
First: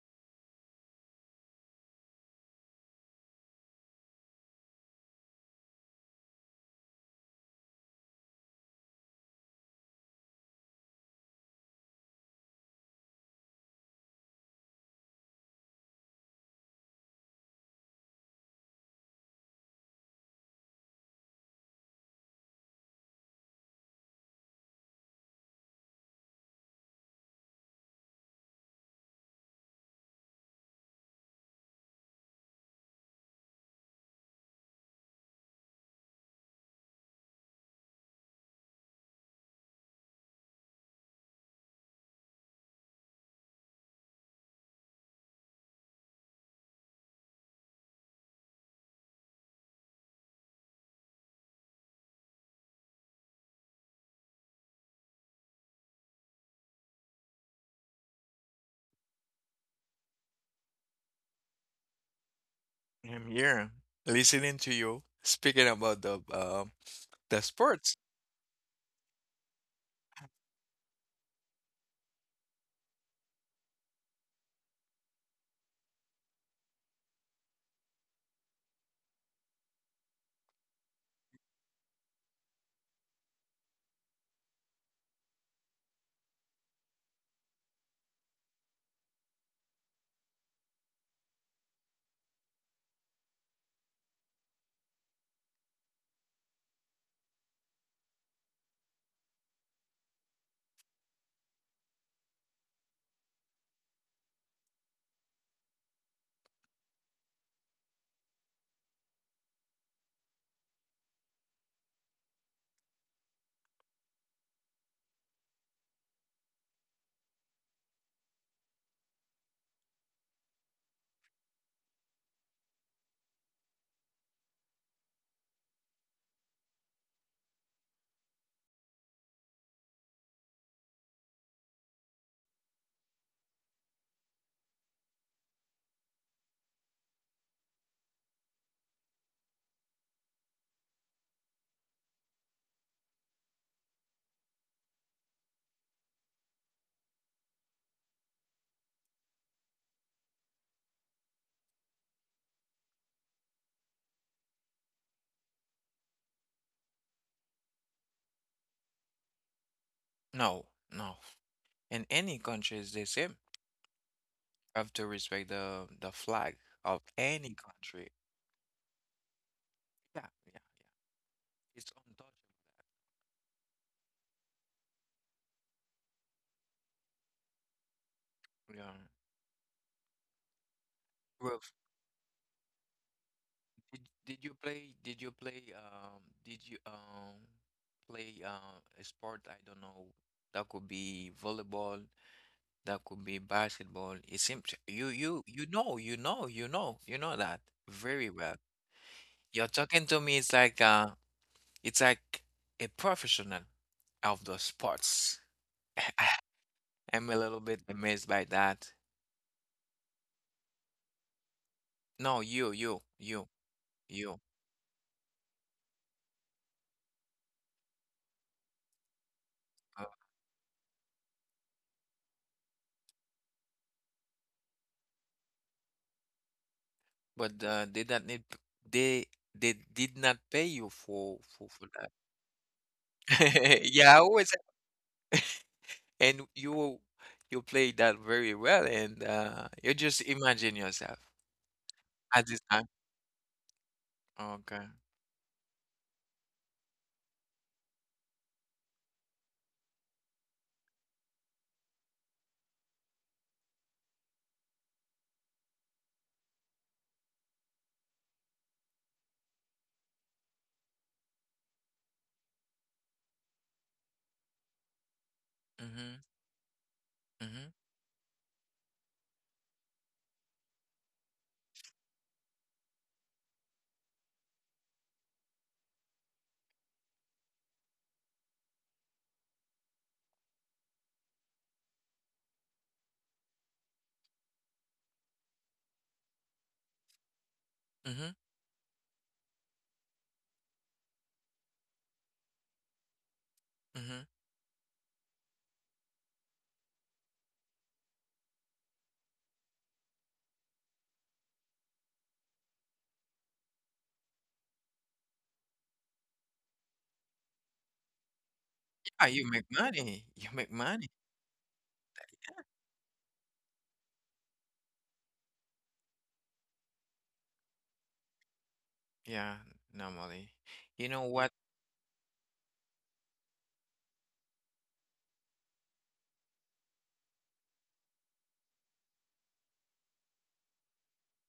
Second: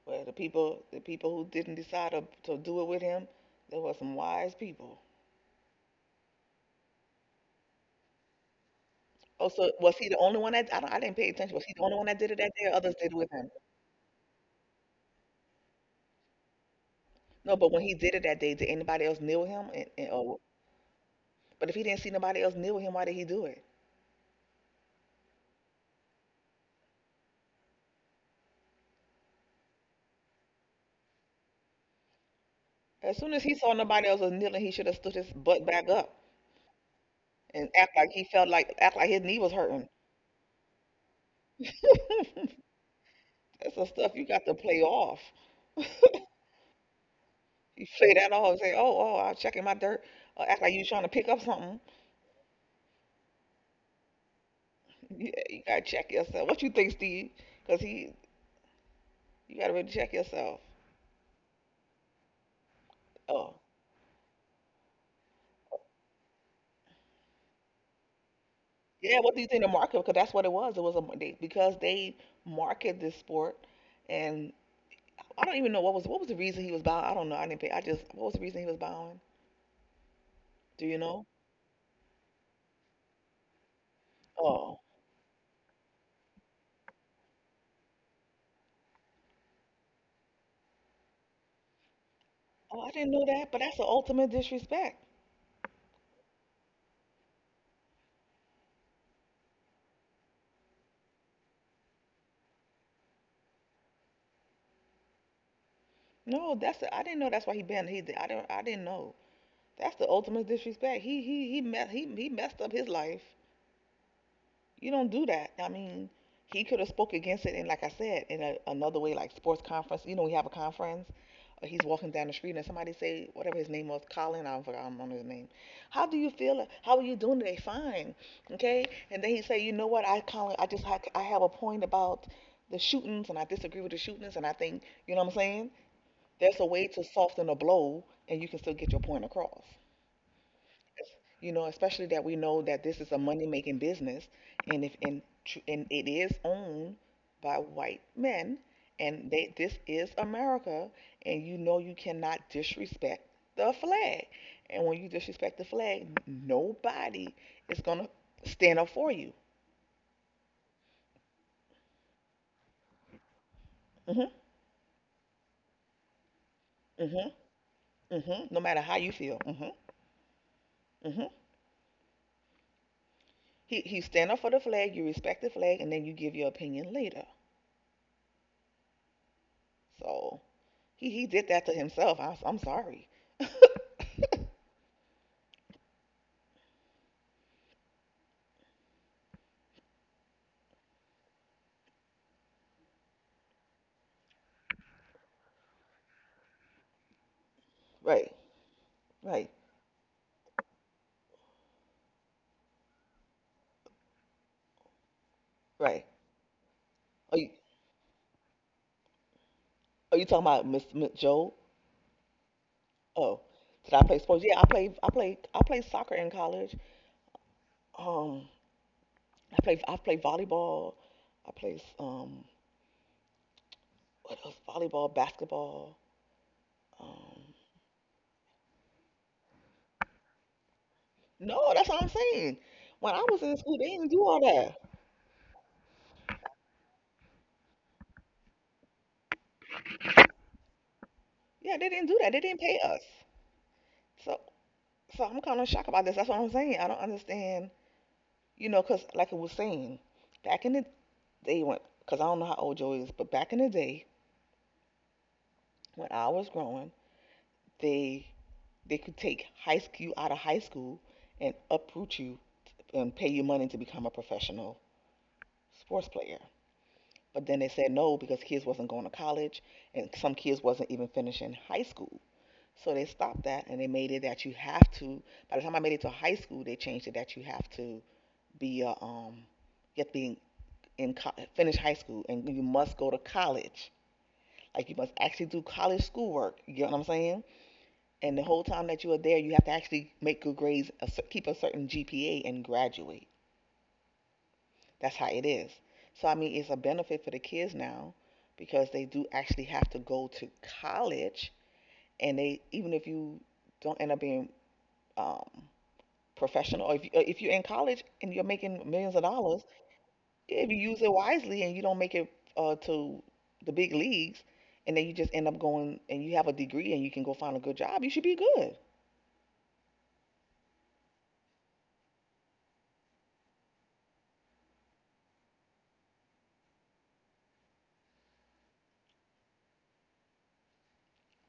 Speaker 1: Well, the people who didn't decide to do it with him, there were some wise people. Oh, so was he the only one that I didn't pay attention? Was he the only one that did it that day, or others did it with him? No, but when he did it that day, did anybody else kneel him? And, or But if he didn't see nobody else kneeling him, why did he do it? As soon as he saw nobody else was kneeling, he should have stood his butt back up and act like he felt like act like his knee was hurting. *laughs* That's the stuff you got to play off. *laughs* You play that off and say, "Oh, oh, I'm checking my dirt," or act like you trying to pick up something. You gotta check yourself. What you think, Steve? Because he, you gotta really check yourself.
Speaker 2: I'm
Speaker 1: Oh,
Speaker 2: here listening to you speaking about the sports.
Speaker 1: yeah. What do you think the market? Because that's what it was. Because they market this sport, and I don't even know what was the reason he was bowing. I don't know. I didn't pay. I just What was the reason he was bowing? Do you know? Oh, oh, I didn't know that. But that's the ultimate disrespect. I didn't know. That's why he banned. He did. I don't. I didn't know. That's the ultimate disrespect. He messed up his life. You don't do that. I mean, he could have spoke against it, and like I said, in a, another way, like sports conference. You know, we have a conference. He's walking down the street, and somebody say, whatever his name was, Colin. I don't remember his name. How do you feel? How are you doing today? Fine, okay. And then he say, you know what? I Colin, I just have, I have a point about the shootings, and I disagree with the shootings, and I think you know what I'm saying. There's a way to soften a blow, and you can still get your point across, you know, especially that we know that this is a money making business, and if and tr- and it is owned by white men, and they this is America, and you know you cannot disrespect the flag, and when you disrespect the flag, nobody is gonna stand up for you.
Speaker 2: No, no. In any country is the same.
Speaker 1: Mhm,
Speaker 2: You have to respect the flag of
Speaker 1: mhm,
Speaker 2: any country.
Speaker 1: mhm. No matter how you feel. Mhm,
Speaker 2: Yeah, yeah, yeah.
Speaker 1: mhm.
Speaker 2: It's untouchable.
Speaker 1: He stand up for the flag. You respect the flag, and then you give your opinion later.
Speaker 2: Yeah.
Speaker 1: So he did
Speaker 2: Well,
Speaker 1: that to himself. I'm sorry.
Speaker 2: did you play did you play did you play a sport, I don't know, that could be volleyball, that could be basketball. It seems you you you know you know you know you know that
Speaker 1: Right.
Speaker 2: very well.
Speaker 1: Right,
Speaker 2: You're talking to me, it's like a professional of the sports.
Speaker 1: right.
Speaker 2: *laughs* I'm a
Speaker 1: Are you
Speaker 2: little bit amazed by that.
Speaker 1: are you talking about Miss, Miss Joe?
Speaker 2: No, you, you,
Speaker 1: Oh,
Speaker 2: you,
Speaker 1: did I play
Speaker 2: you.
Speaker 1: sports? Yeah, I played I played soccer in college. Um, I
Speaker 2: Uh,
Speaker 1: played volleyball. I played, what else? Volleyball, basketball. Um,
Speaker 2: but, they don't need, they they did not pay you for for
Speaker 1: no,
Speaker 2: for
Speaker 1: that's what I'm
Speaker 2: that.
Speaker 1: saying. When I was in school,
Speaker 2: *laughs*
Speaker 1: they didn't
Speaker 2: Yeah, I
Speaker 1: do all
Speaker 2: always,
Speaker 1: that.
Speaker 2: and you play that very well, and, you just imagine yourself
Speaker 1: Yeah, they didn't do that. They
Speaker 2: at
Speaker 1: didn't
Speaker 2: this
Speaker 1: pay
Speaker 2: time.
Speaker 1: us. So
Speaker 2: Okay.
Speaker 1: so I'm kind of shocked about this. That's what I'm saying. I don't understand. You know, because like I was saying, back in the day when, cause I don't know how old Joe is, but back in the day when I was growing. They they could take high school you out of high school and uproot you and pay you money to become a professional sports
Speaker 2: Mm-hmm.
Speaker 1: player. But then they
Speaker 2: Mm-hmm.
Speaker 1: said no because kids wasn't going to college and some kids wasn't even finishing high school. So they stopped that and they made it that you have to. By the time I made it to high school, they changed it that you have to be a um be in finish high school, and you must go to college. Like you must actually do college schoolwork. You get what I'm saying?
Speaker 2: Mm-hmm.
Speaker 1: And the whole time that you are there, you have to actually make good grades, keep a certain GPA, and graduate.
Speaker 2: Mm-hmm.
Speaker 1: That's how it is. So, I mean, it's a benefit for the kids now because they do actually have to go to college. And they, even if you don't end up being, um, professional, or if, if you're in college and you're making millions of
Speaker 2: Yeah, you
Speaker 1: dollars,
Speaker 2: make money. You
Speaker 1: if
Speaker 2: make
Speaker 1: you use
Speaker 2: money.
Speaker 1: it wisely and you don't make it to the big leagues, and then you just end up going and you have a degree and you can go find a good job, you should be good.
Speaker 2: Yeah, normally. You know what?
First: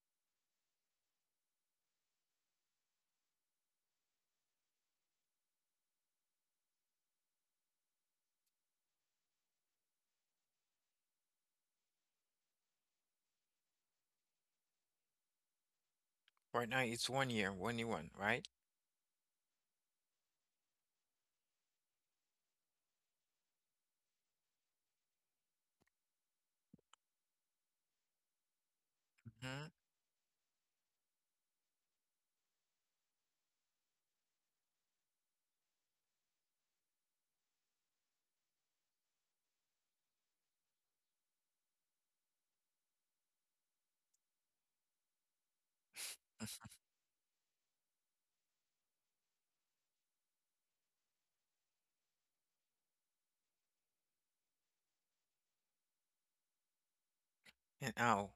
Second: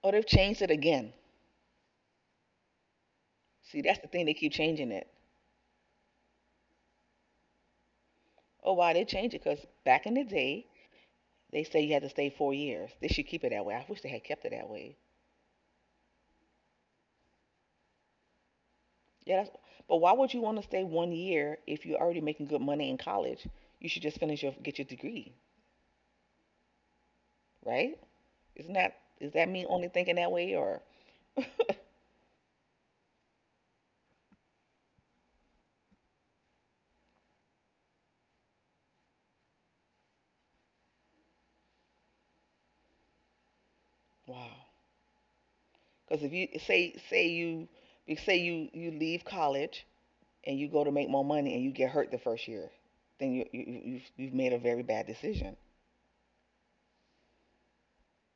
Speaker 1: Or they've changed it again. See, that's the thing. They keep changing it. Oh, why they change it? Because back in the day, they say you had to stay 4 years. They should keep it that way. I wish they had kept it that way.
Speaker 2: Right now it's one year, one year one, right?
Speaker 1: Yeah, that's, but why would you want to stay 1 year if you're already making good money in college? You should just finish your get your degree, right? Isn't that, is that me
Speaker 2: Mm-hmm.
Speaker 1: only thinking that way or? *laughs* Wow. Because if you say say you you leave college and you go to make more money and you get hurt the first year, then you- have you've made a very bad decision.
Speaker 2: And how?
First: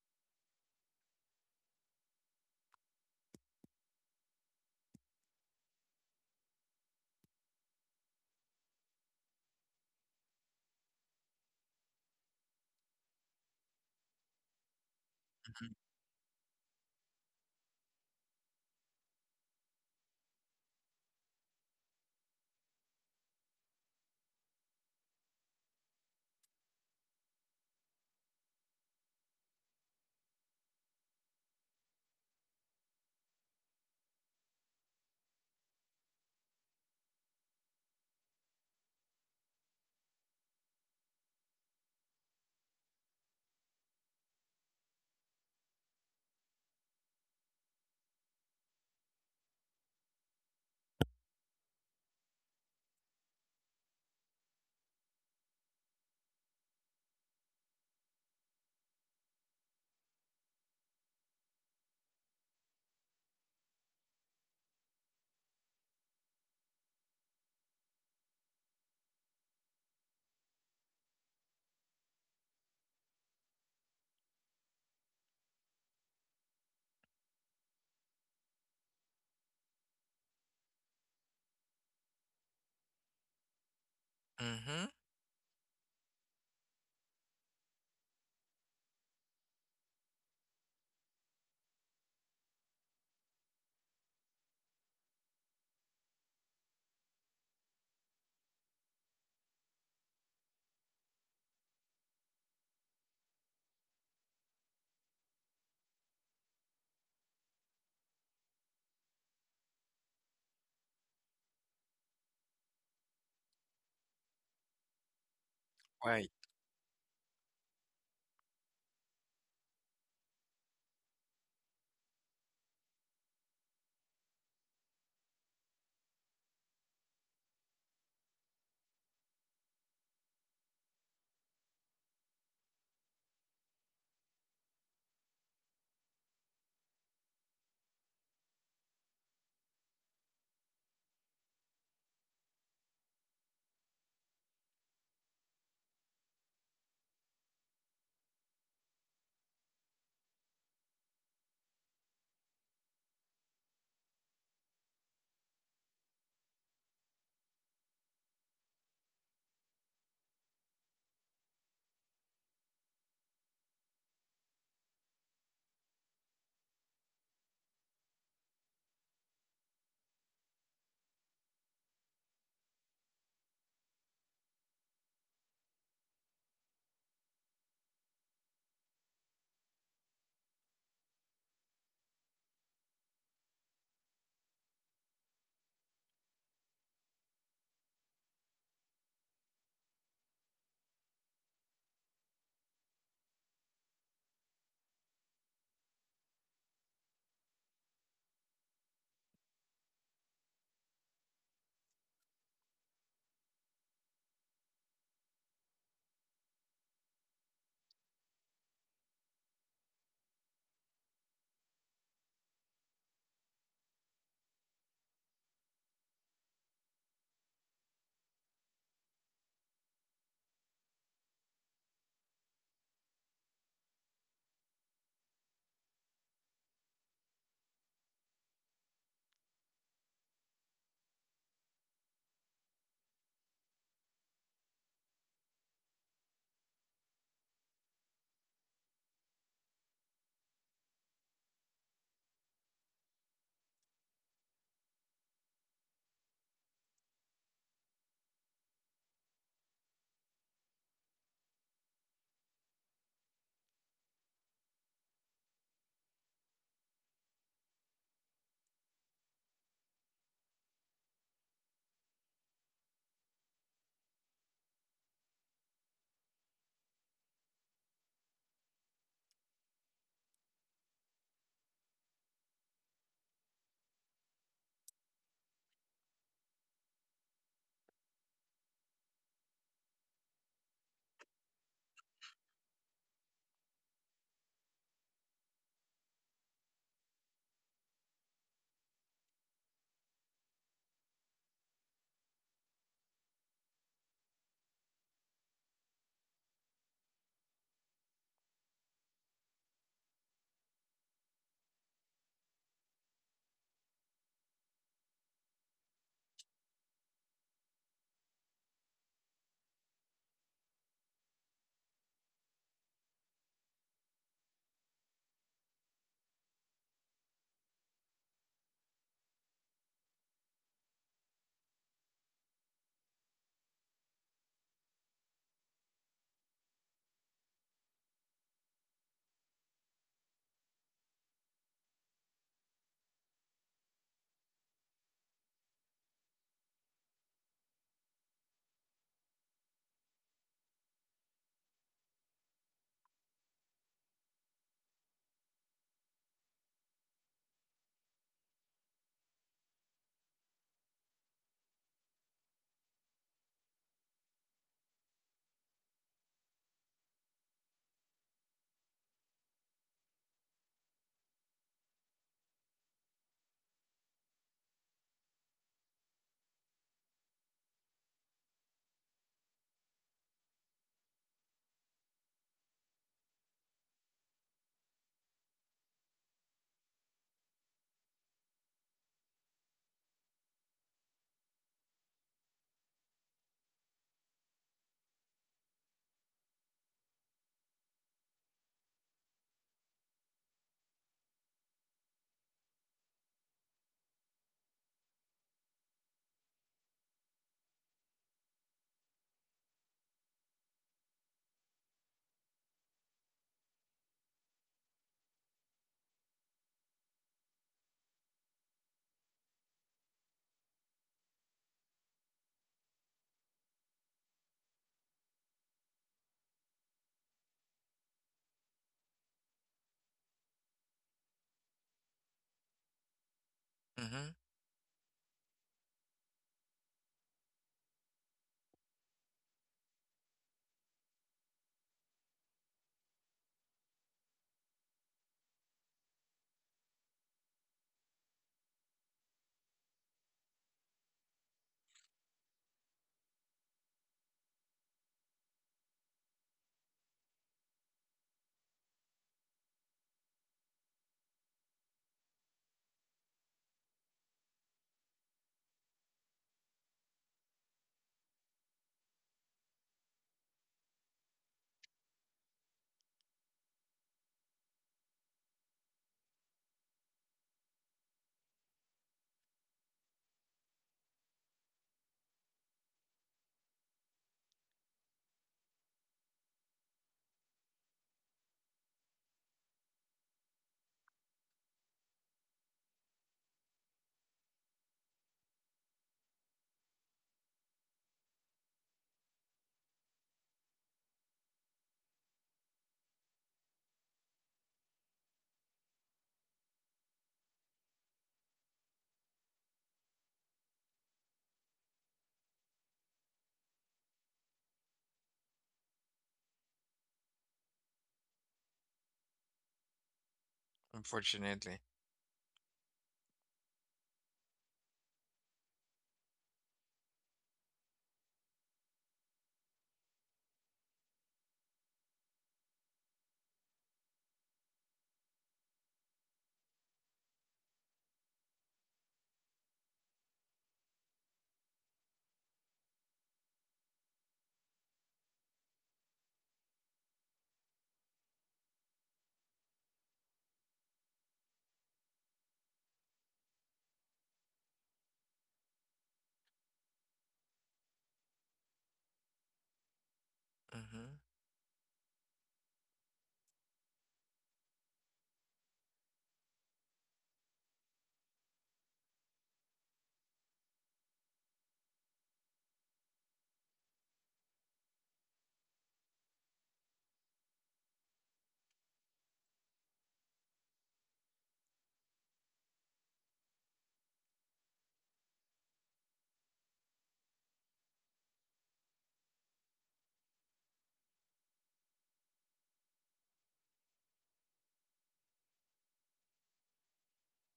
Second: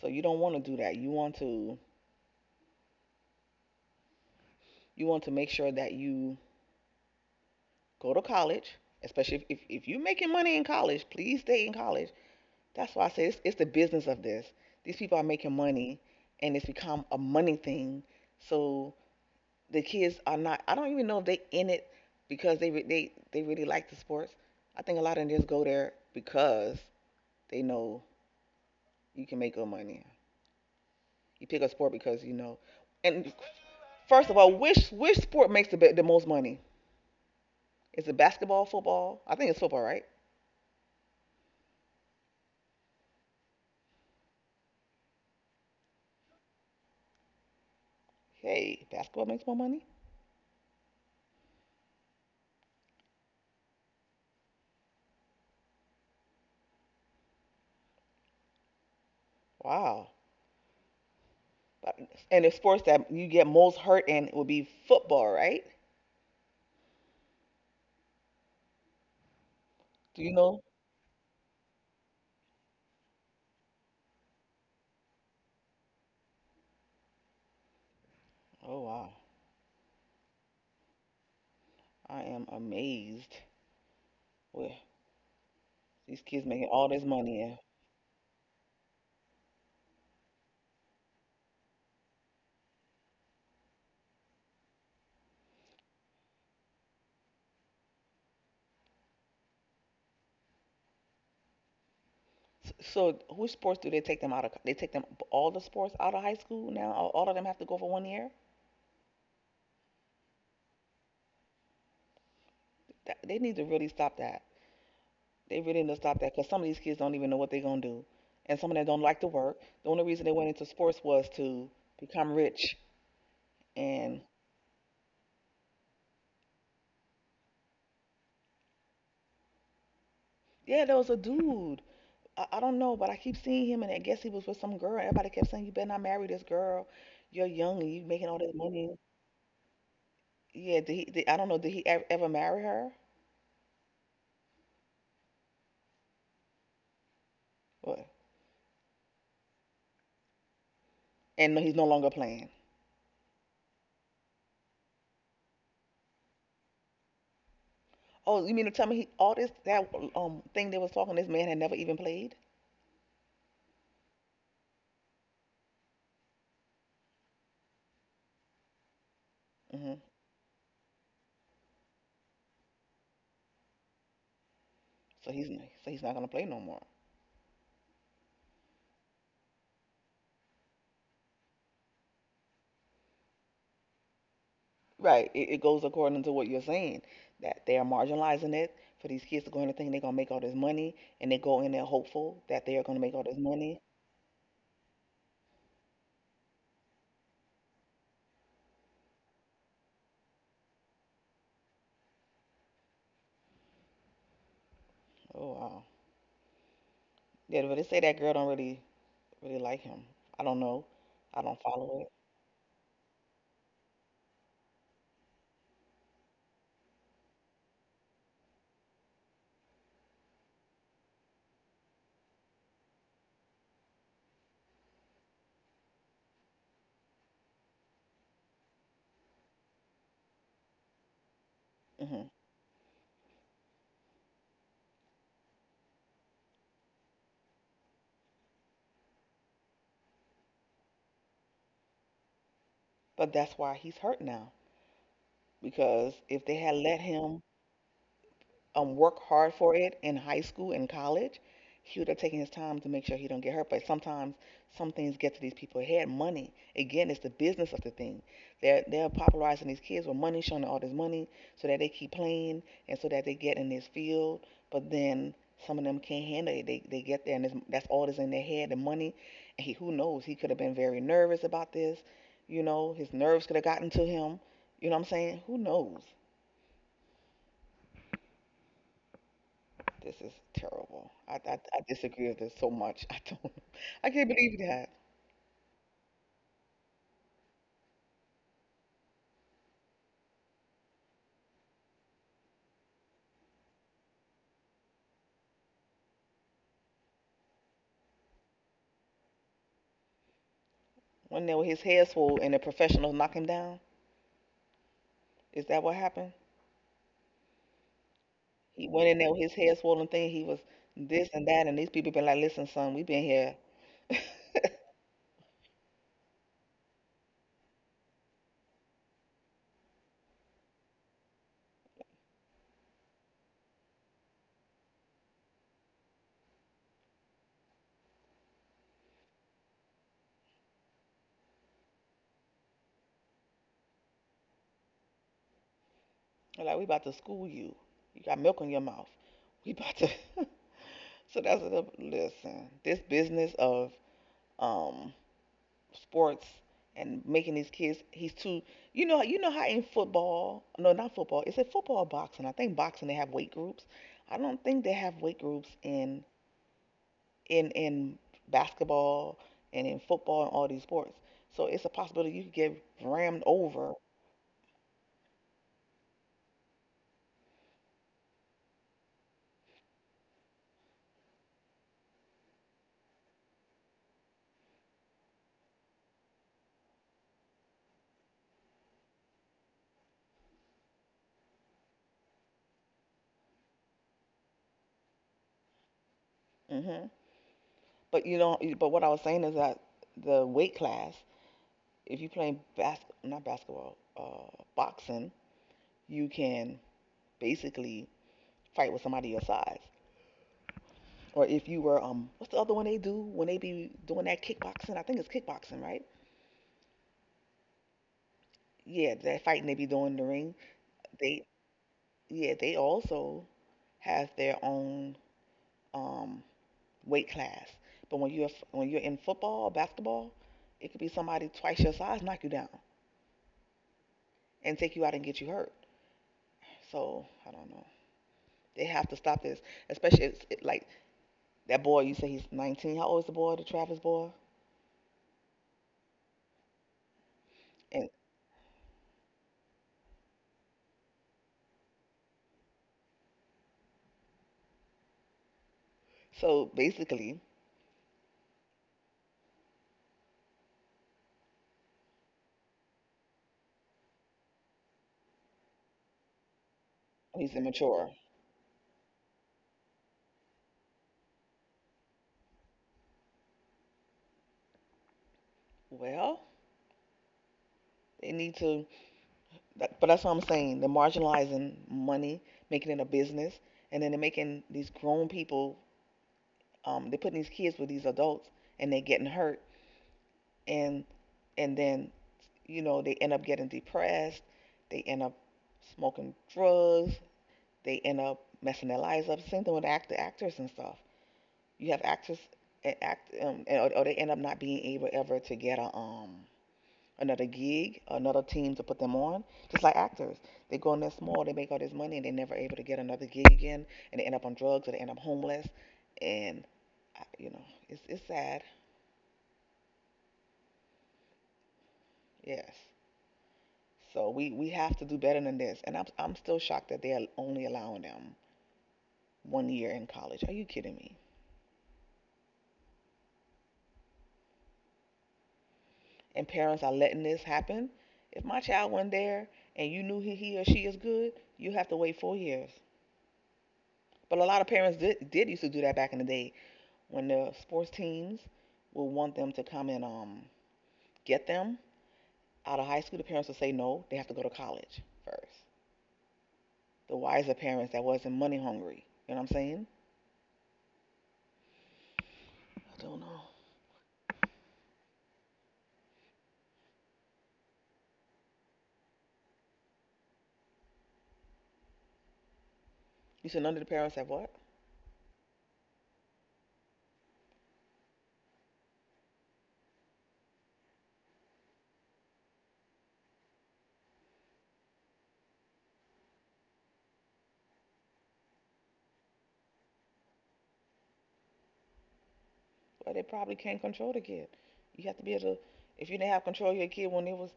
Speaker 1: So you don't want to do that. You want to make sure that you go to college, especially if you're making money in college, please stay in college. That's why I say it's the business of this. These people are making money and it's become a money thing. So the kids are not, I don't even know if they in it because they really like the sports. I think a lot of them just go there because they know you can make good money. You pick a sport because you know. And first of all, which sport makes the most money? Is it basketball, football? I think it's football, right? Hey, basketball makes more money? Wow. But- And the sports that you get most hurt in would be football, right? Do you know? Oh, wow. I am amazed. Well,
Speaker 2: Mhm.
Speaker 1: these kids making all this money. Yeah. S- So, which sports do they take them out of? Co- They take them all the sports out of high school now? All of them have to go for 1 year? That, they need to really stop that. They really need to stop
Speaker 2: Right.
Speaker 1: that because some of these kids don't even know what they're going to do. And some of them don't like to work. The only reason they went into sports was to become rich. And yeah, there was a dude. I don't know, but I keep seeing him, and I guess he was with some girl. Everybody kept saying, "You better not marry this girl. You're young and you making all this money." Yeah, did he? I don't know. Did he ever, ever marry her? What? And no, he's no longer playing. Oh, you mean to tell me he, all this that thing they was talking? This man had never even played. Hmm. So he's he's not gonna play no more. Right. It goes according to what you're saying, that they are marginalizing it for these kids to go in and think they're gonna make all this money, and they go in there hopeful that they are gonna make all this money. Oh, wow. Yeah, but they say that girl don't really like him. I don't know. I don't follow it. Hmm. But that's why he's hurt now, because if they had let him work hard for it in high school and college, he would have taken his time to make sure he don't get hurt. But sometimes some things get to these people. He had money, again, it's the business of the thing. They're popularizing these kids with money, showing all this money, so that they keep playing and so that they get in this field. But then some of them can't handle it. They get there and it's, that's all that's in their head, the money. And he, who knows? He could have been very nervous about this. You know, his nerves could have gotten to him. You know what I'm saying? Who knows? This is terrible. I disagree with this so much. *laughs* I don't. I can't believe that. Went in there with his head swollen and the professionals knocked him down. Is that what happened? He went in there with his head swollen thing. He was this and that, and these people been like, "Listen, son, we been here." *laughs* They're like, "We about to school you. You got milk in your mouth. We about to." *laughs* So that's the listen. This business of um sports and making these kids, he's too, you know. You know how in football, no, not football, is it football or boxing? I think boxing, they have weight groups. I don't think they have weight groups in in basketball and in football and all these sports, so it's a possibility you could get rammed over. Hmm. But you know, but what I was saying is that the weight class, if you play not basketball, boxing, you can basically fight with somebody your size. Or if you were what's the other one they do when they be doing that, kickboxing? I think it's kickboxing, right? Yeah, that fighting they be doing in the ring. They, yeah, they also have their own um weight class. But when you're in football, basketball, it could be somebody twice your size knock you down
Speaker 2: Mhm.
Speaker 1: and take you out and get you hurt. So I don't know, they have to stop this. Especially it's it, like, that boy you say he's 19, how old is the boy, the Travis boy? And so basically he's immature. Well, they need to. That, but that's what I'm saying. They're marginalizing money, making it a business, and then they're making these grown people. They're putting these kids with these adults, and they're getting hurt, and and then you know they end up getting depressed. They end up smoking drugs. They end up messing their lives up. Same thing with actors and stuff. You have actors or they end up not being able ever to get a another gig, another team to put them on. Just like actors, they go on there small, they make all this money, and they're never able to get another gig again, and they end up on drugs, or they end up homeless, and you know, it's sad.
Speaker 2: Unfortunately.
Speaker 1: Yes. So we have to do better than this, and I'm still shocked that they are only allowing them one year in college. Are you kidding me? And parents are letting this happen. If my child went there and you knew he or she is good, you have to wait 4 years. But a lot of parents did used to do that back in the day, when the sports teams will want them to come and get them out of high school, the parents will say no, they have to go to college first. The wiser parents that wasn't money hungry, you know what I'm saying?
Speaker 2: Mhm.
Speaker 1: I don't know. You said none of the parents have what? Well, they probably can't control the kid. You have to be able to. If you didn't have control of your kid when they was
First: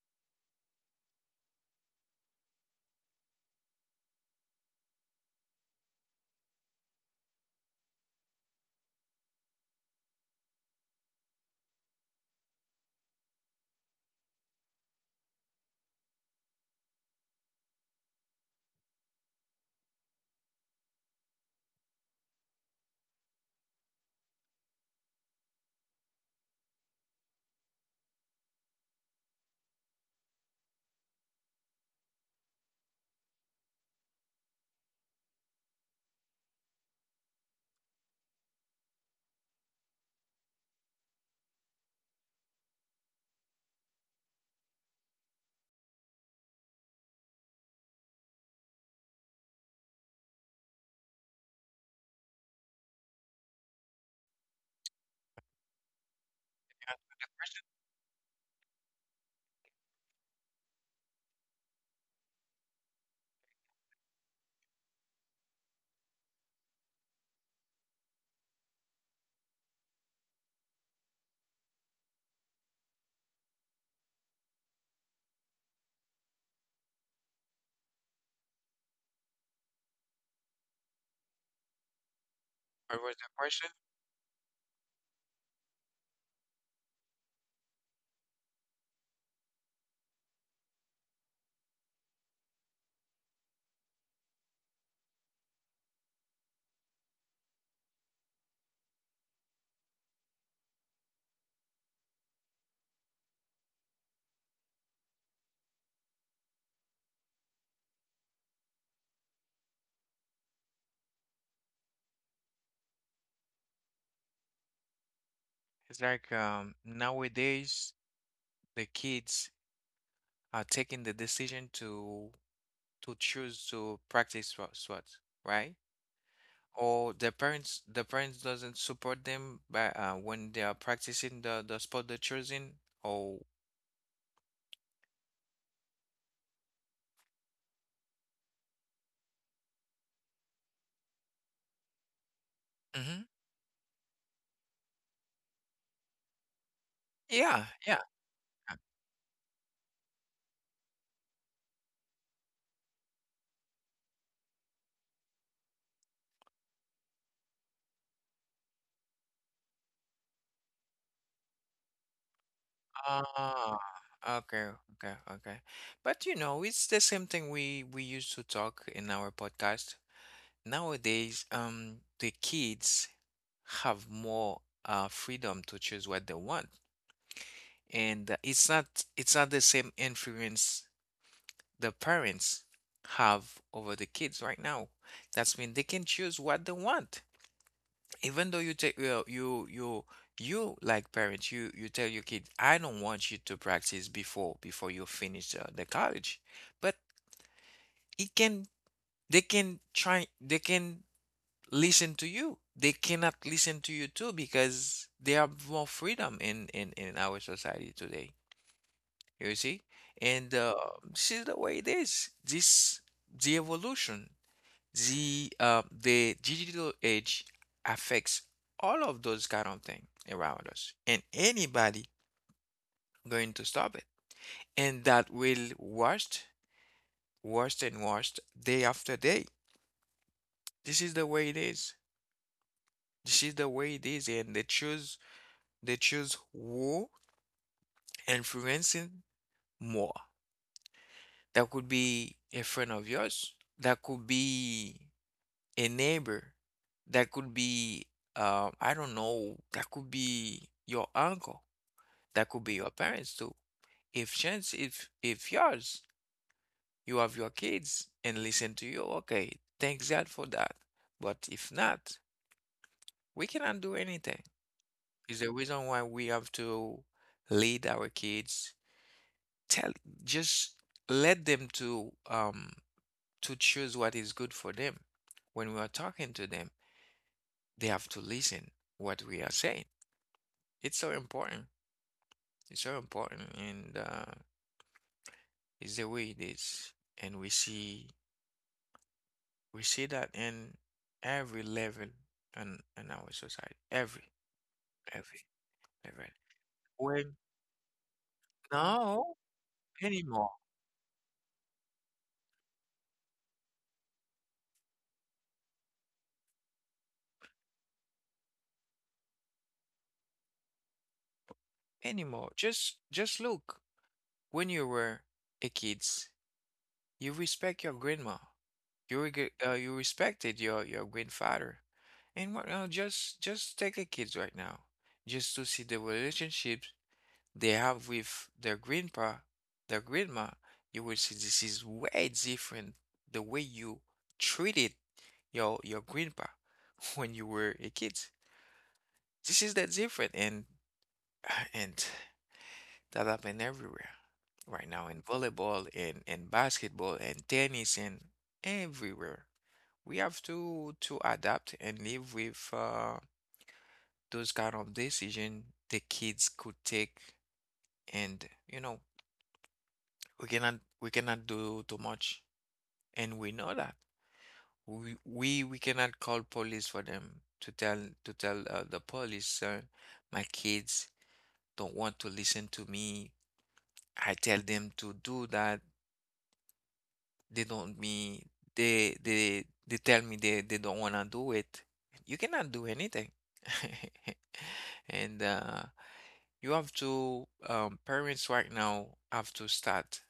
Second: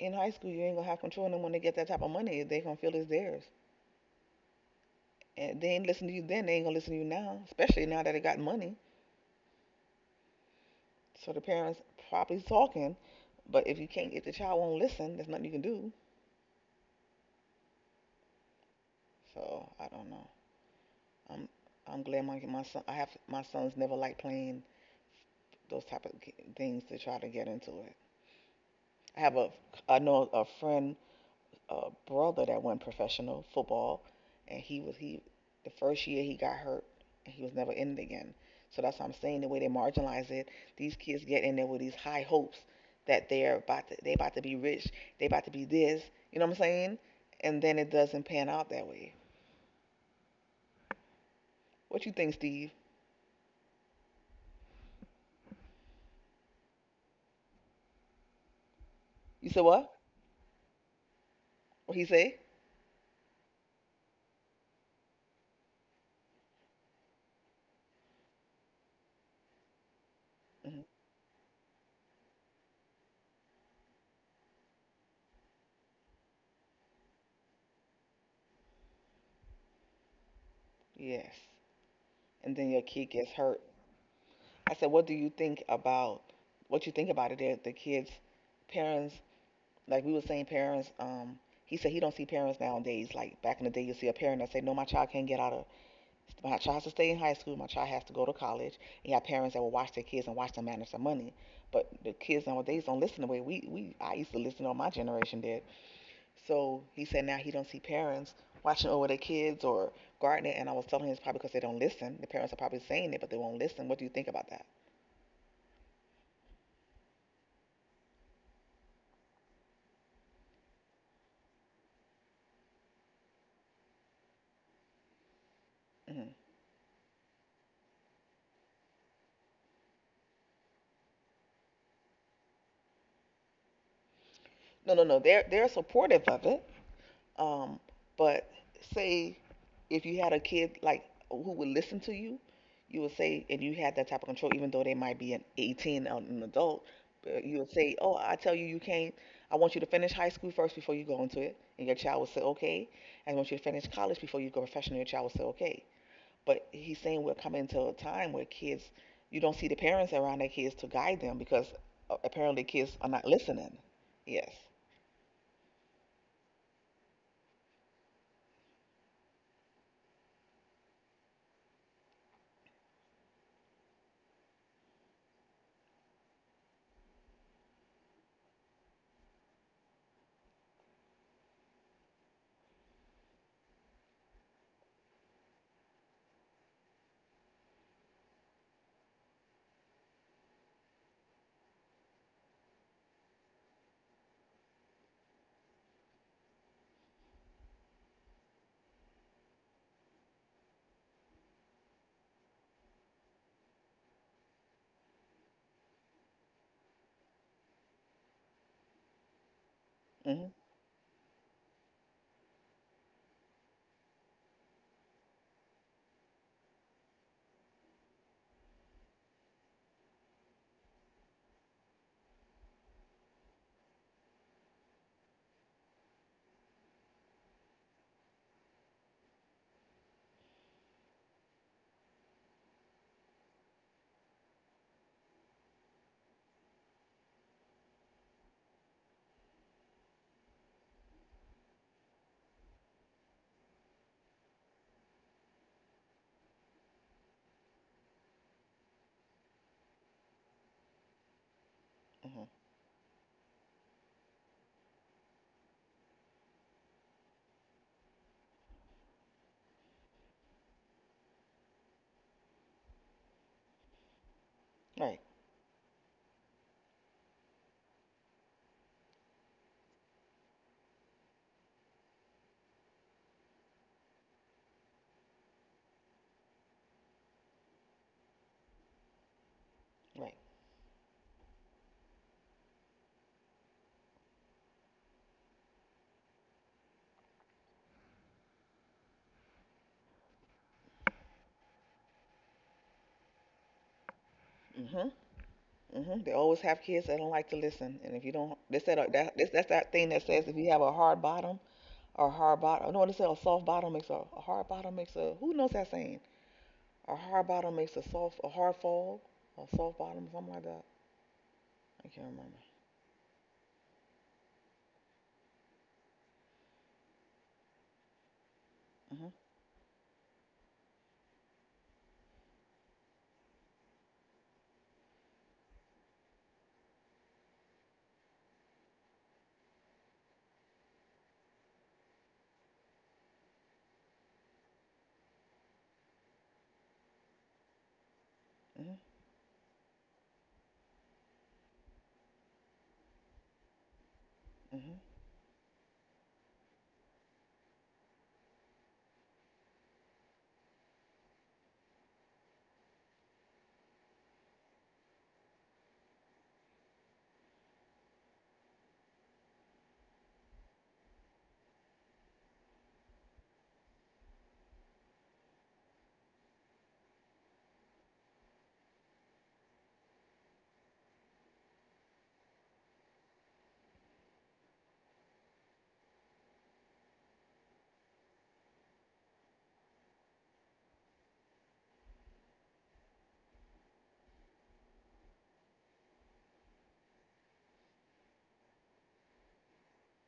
Speaker 1: in high school, you ain't gonna have control of them when they get that type of money. They gonna feel it's theirs, and they ain't listen to you then. They ain't gonna listen to you now, especially now that they got money. So the parents probably talking, but if you can't, if the child won't listen, there's nothing you can do. So I don't know. I'm I'm glad my son. I have my sons never like playing those type of things to try to get into it. I have a I know a friend, a brother that went professional football, and he was he the first year he got hurt and he was never in it again. So that's what I'm saying. The way they marginalize it, these kids get in there with these high hopes that they about to be rich, they about to be this. You know what I'm saying? And then it doesn't pan out that way. What you think, Steve? You said what? What he say? Mhm. Yes. And then your
Speaker 2: What
Speaker 1: kid
Speaker 2: was the
Speaker 1: gets hurt.
Speaker 2: question?
Speaker 1: I said, what do you think about it? That the kids, parents, like we were saying, parents. He said he don't see parents nowadays. Like back in the day, you see a parent that say, no, my child can't get out of. My child has to stay in high school. My child has to go to college. And you have parents that will watch their kids and watch them manage their money. But the kids nowadays don't listen the way we I used to listen, or my generation did. So he said now he don't see parents watching over their kids or gardening. And I was telling him it's probably because they don't listen. The parents are probably saying it, but they won't listen. What do you think about that?
Speaker 2: It's like, nowadays the kids are taking the decision to choose to practice, SWAT, right?
Speaker 1: Mhm.
Speaker 2: Or the parents doesn't support them by, when they are practicing the sport they're choosing. Or
Speaker 1: No, no, no. They're supportive of it. Um, but say if you had a kid like who would listen to you, you would
Speaker 2: mhm.
Speaker 1: say, and you had that type of control, even though they might be an 18 or an adult, but you
Speaker 2: Yeah,
Speaker 1: would say,
Speaker 2: yeah.
Speaker 1: oh, I tell you, you can't. I want you to finish high school first before you go into it, and your child would say okay. And I want you to finish college before you go professional. Your child would say, okay. But he's saying we're coming to a time where kids, you don't see the parents around their kids to guide them because apparently kids are not
Speaker 2: Ah,
Speaker 1: listening. Yes.
Speaker 2: okay, okay, okay. But you know, it's the same thing we used to talk in our podcast. Nowadays, the kids have more, freedom to choose what they want, and, it's not the same influence the parents have over the kids right now. That's mean they can choose what they want, even though you take you you you you like parents, you tell your kid, I don't want you to practice before you finish, the college, but it can, they can try, they can listen to you. They cannot listen to you too, because they have more freedom in our society today. You see,
Speaker 1: Mhm.
Speaker 2: and, this is the way it is. This the evolution, the digital age affects all of those kind of things around us, and anybody going to stop it, and that will worst, worst and worst day after day. This is the way it is. This is the way it is, and they choose who influencing more. That could be a friend of yours, that could be a neighbor, that could be, I don't know, that could be your uncle,
Speaker 1: Mhm.
Speaker 2: that could be your parents too. If chance, if yours, you have your kids and listen to you, okay, thanks God for that. But if not, we cannot do anything.
Speaker 1: Right.
Speaker 2: Is the reason why we have to lead our kids, tell, just let them to, to choose what is good for them. When we are talking to them, they have to listen what we are saying.
Speaker 1: Right.
Speaker 2: It's so important. It's so important, and, it's the way it is. And we see that in every level in our society. Every
Speaker 1: Mhm.
Speaker 2: every
Speaker 1: Mhm.
Speaker 2: level.
Speaker 1: They always have kids that don't
Speaker 2: When
Speaker 1: like to listen, and if you don't, they said
Speaker 2: now,
Speaker 1: that this, that's that thing that says,
Speaker 2: anymore
Speaker 1: if you have a hard bottom, or a hard bottom, no, they said a soft bottom makes a hard bottom makes a, who knows that saying? A hard bottom makes a soft, a hard fall, a soft bottom, something like that. I can't
Speaker 2: anymore.
Speaker 1: remember.
Speaker 2: Just look. When you were a kids, you respect your grandma. You,
Speaker 1: Mhm.
Speaker 2: you respected your grandfather. And what now? Just take the kids right now, just to see the relationships they have with their grandpa, their grandma. You will see this is way different the way you treated your grandpa, *laughs* when you were a kid.
Speaker 1: Mhm.
Speaker 2: This is that different, and *sighs* and that happened everywhere right
Speaker 1: Mhm.
Speaker 2: now in volleyball, and basketball, and tennis, and everywhere. We have to adapt and live with, those kind of decision the kids could take, and you know, we cannot we cannot do too much, and we know that we cannot call police for them to tell to tell, the police, my kids don't want to listen to me. I tell them to do that, they don't me, they tell me they don't want to do it. You cannot do anything. *laughs* And, you have to, parents right now have to start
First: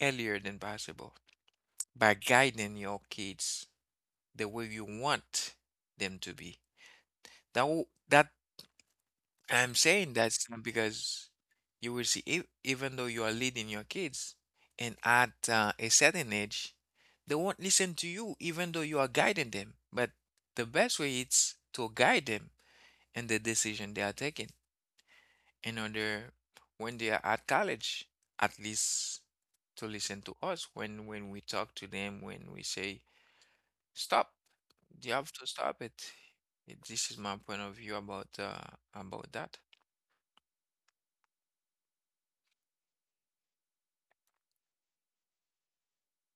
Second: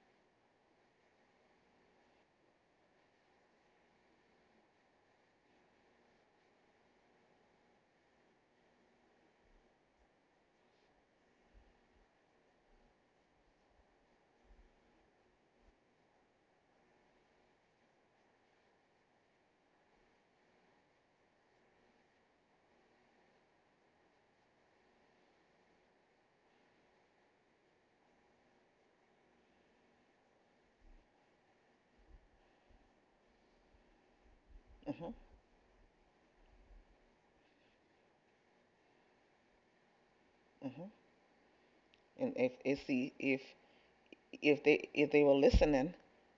Speaker 2: earlier than possible by guiding your kids the way you want them to be. That w- that I'm saying that because you will see, even though you are leading your kids, and at, a certain age, they won't listen to you, even though you are guiding them. But the best way is to guide them in the decision they are taking, in order when they are at college, at least to listen to us when we talk to them, when we say stop,
Speaker 1: Mhm.
Speaker 2: you have to stop it. This is my point of view about, about that.
Speaker 1: Mhm. And if see if if they were listening,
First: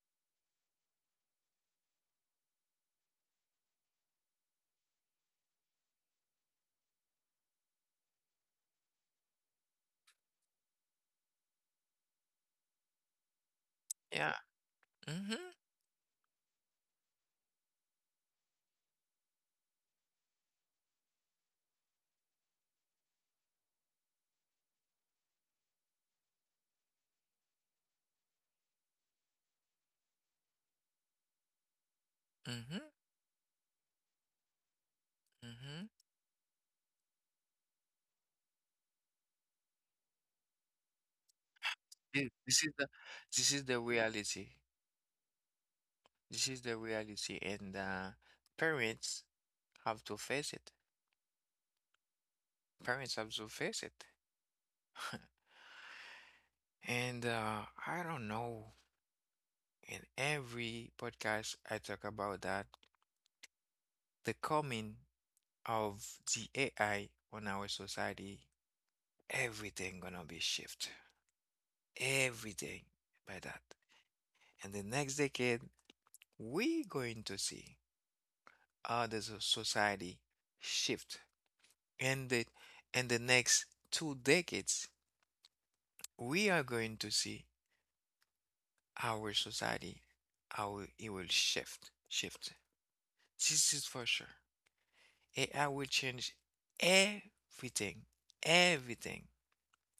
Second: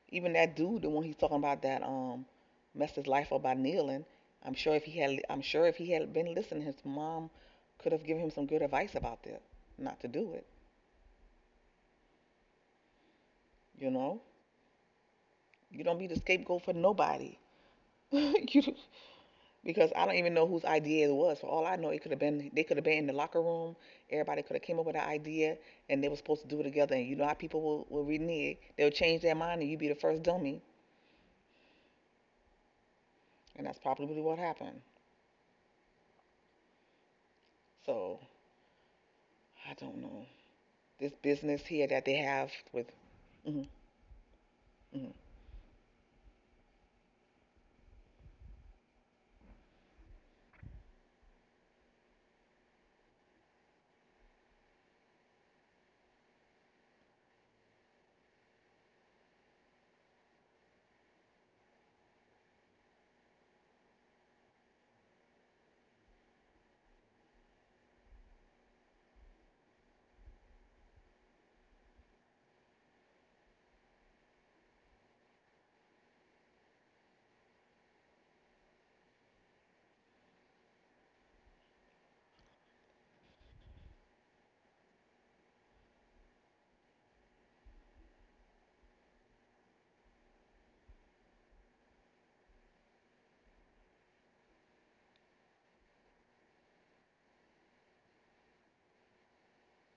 Speaker 1: even that dude, the one he's talking about that messed his life up by kneeling. I'm sure if he had been listening, his mom could have given him some good advice about that, not to do it. You know,
Speaker 2: Yeah. Mm-hmm.
Speaker 1: you don't be the scapegoat for nobody. *laughs* You, because I don't even know whose idea it was. For all I know, it could have been, they could have been in the locker room. Everybody could have came up with an idea, and they were supposed to do it together. And you know how people will renege; they'll change their mind, and you be the first dummy.
Speaker 2: Mm-hmm.
Speaker 1: And that's probably really what happened.
Speaker 2: Mm-hmm.
Speaker 1: So I don't know. This business here that they
Speaker 2: This,
Speaker 1: have
Speaker 2: this is the
Speaker 1: with,
Speaker 2: this is
Speaker 1: mhm,
Speaker 2: the reality.
Speaker 1: mhm.
Speaker 2: This is the reality, and, parents have to face it. Parents have to face it. *laughs* And, I don't know. In every podcast, I talk about that the coming of the AI on our society, everything gonna be shift, everything by that. And the next decade, we going to see how the society shift. And the, next 2 decades, we are going to see our society, how it will shift, shift. This is for sure. AI will change everything, everything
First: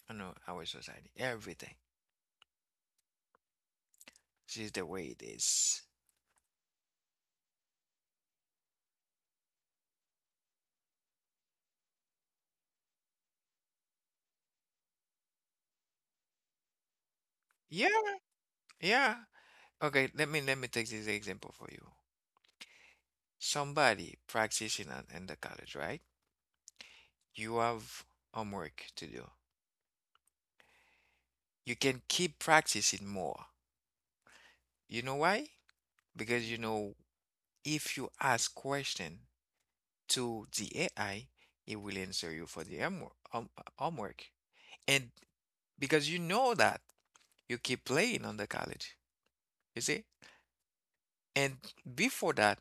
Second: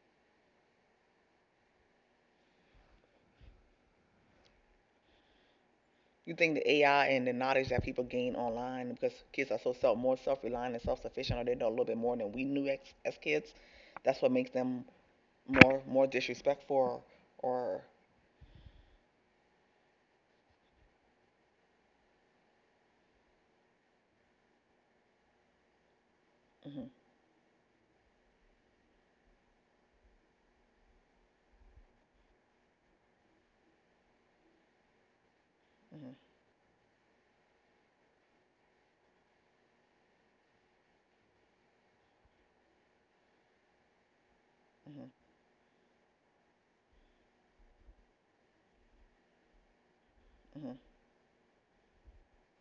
Speaker 2: I know our society, everything. This is the way it is.
Speaker 1: You think the AI and the knowledge that people gain online, because kids are so self, more self reliant and self sufficient, or they know a little bit more than we knew as kids. That's what makes them more disrespectful, or.
Speaker 2: Yeah, yeah. Okay, let me take this example for you. Somebody practicing, in the college, right?
Speaker 1: Mhm,
Speaker 2: You have homework to do. You can keep practicing more. You know why?
Speaker 1: mhm,
Speaker 2: Because you know if you ask question to the AI, it will answer you for the homework, homework. And
Speaker 1: mhm,
Speaker 2: because you know that you keep playing on the college, you see?
Speaker 1: mhm.
Speaker 2: And before that,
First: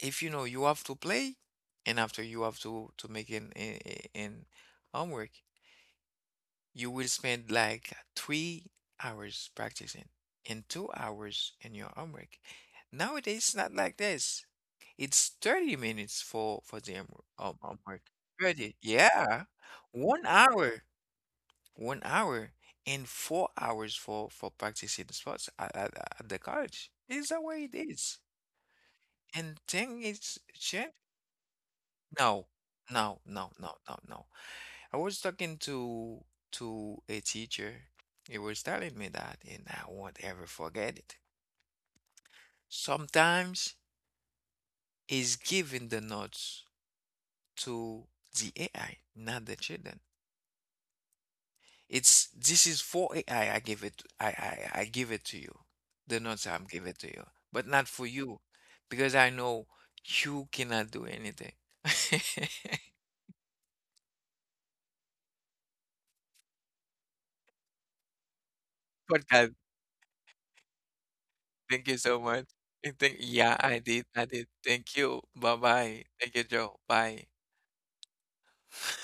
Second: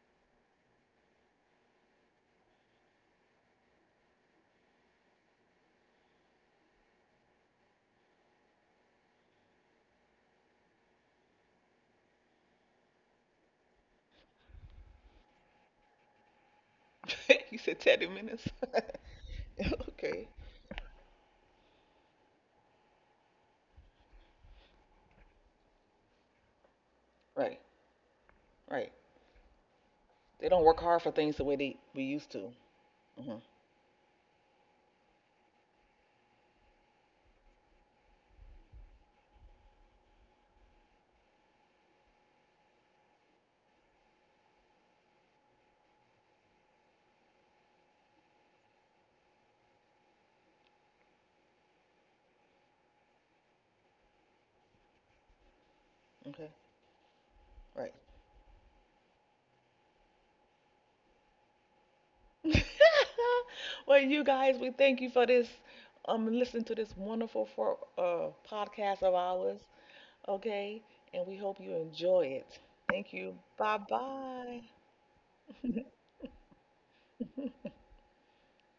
Speaker 2: if you know you have to play, and after you have to make an, an homework, you will spend like 3 hours practicing and 2 hours in your homework. Nowadays, it's not like this. It's 30 minutes for the
Speaker 1: *laughs* You said
Speaker 2: homework.
Speaker 1: 10 minutes.
Speaker 2: 30, yeah.
Speaker 1: *laughs*
Speaker 2: One
Speaker 1: Okay.
Speaker 2: hour. One hour and 4 hours for practicing sports at, the college. Is that what
Speaker 1: Right.
Speaker 2: it is?
Speaker 1: Right.
Speaker 2: And thing is
Speaker 1: They don't work
Speaker 2: changed?
Speaker 1: hard for things the way they we used
Speaker 2: No,
Speaker 1: to.
Speaker 2: no,
Speaker 1: Hmm.
Speaker 2: no, no, no, no. I was talking to a teacher. He was telling me that, and I won't ever forget it. Sometimes he's giving the notes to the AI, not the children. It's this is for AI. I give it. I give it to you. The notes
Speaker 1: Okay.
Speaker 2: I'm give it to you, but not
Speaker 1: Right.
Speaker 2: for you, because I know you cannot do anything. *laughs*
Speaker 1: *laughs* Well, you guys, we thank you for this. Listening to this wonderful for, podcast of
Speaker 2: But
Speaker 1: ours.
Speaker 2: God,
Speaker 1: Okay, and we hope you
Speaker 2: thank you so
Speaker 1: enjoy
Speaker 2: much.
Speaker 1: it.
Speaker 2: And
Speaker 1: Thank you.
Speaker 2: Yeah,
Speaker 1: Bye
Speaker 2: I did. I did. Thank you. Bye
Speaker 1: bye.
Speaker 2: bye. Thank you, Joe. Bye.
Speaker 1: *laughs*
Speaker 2: *laughs*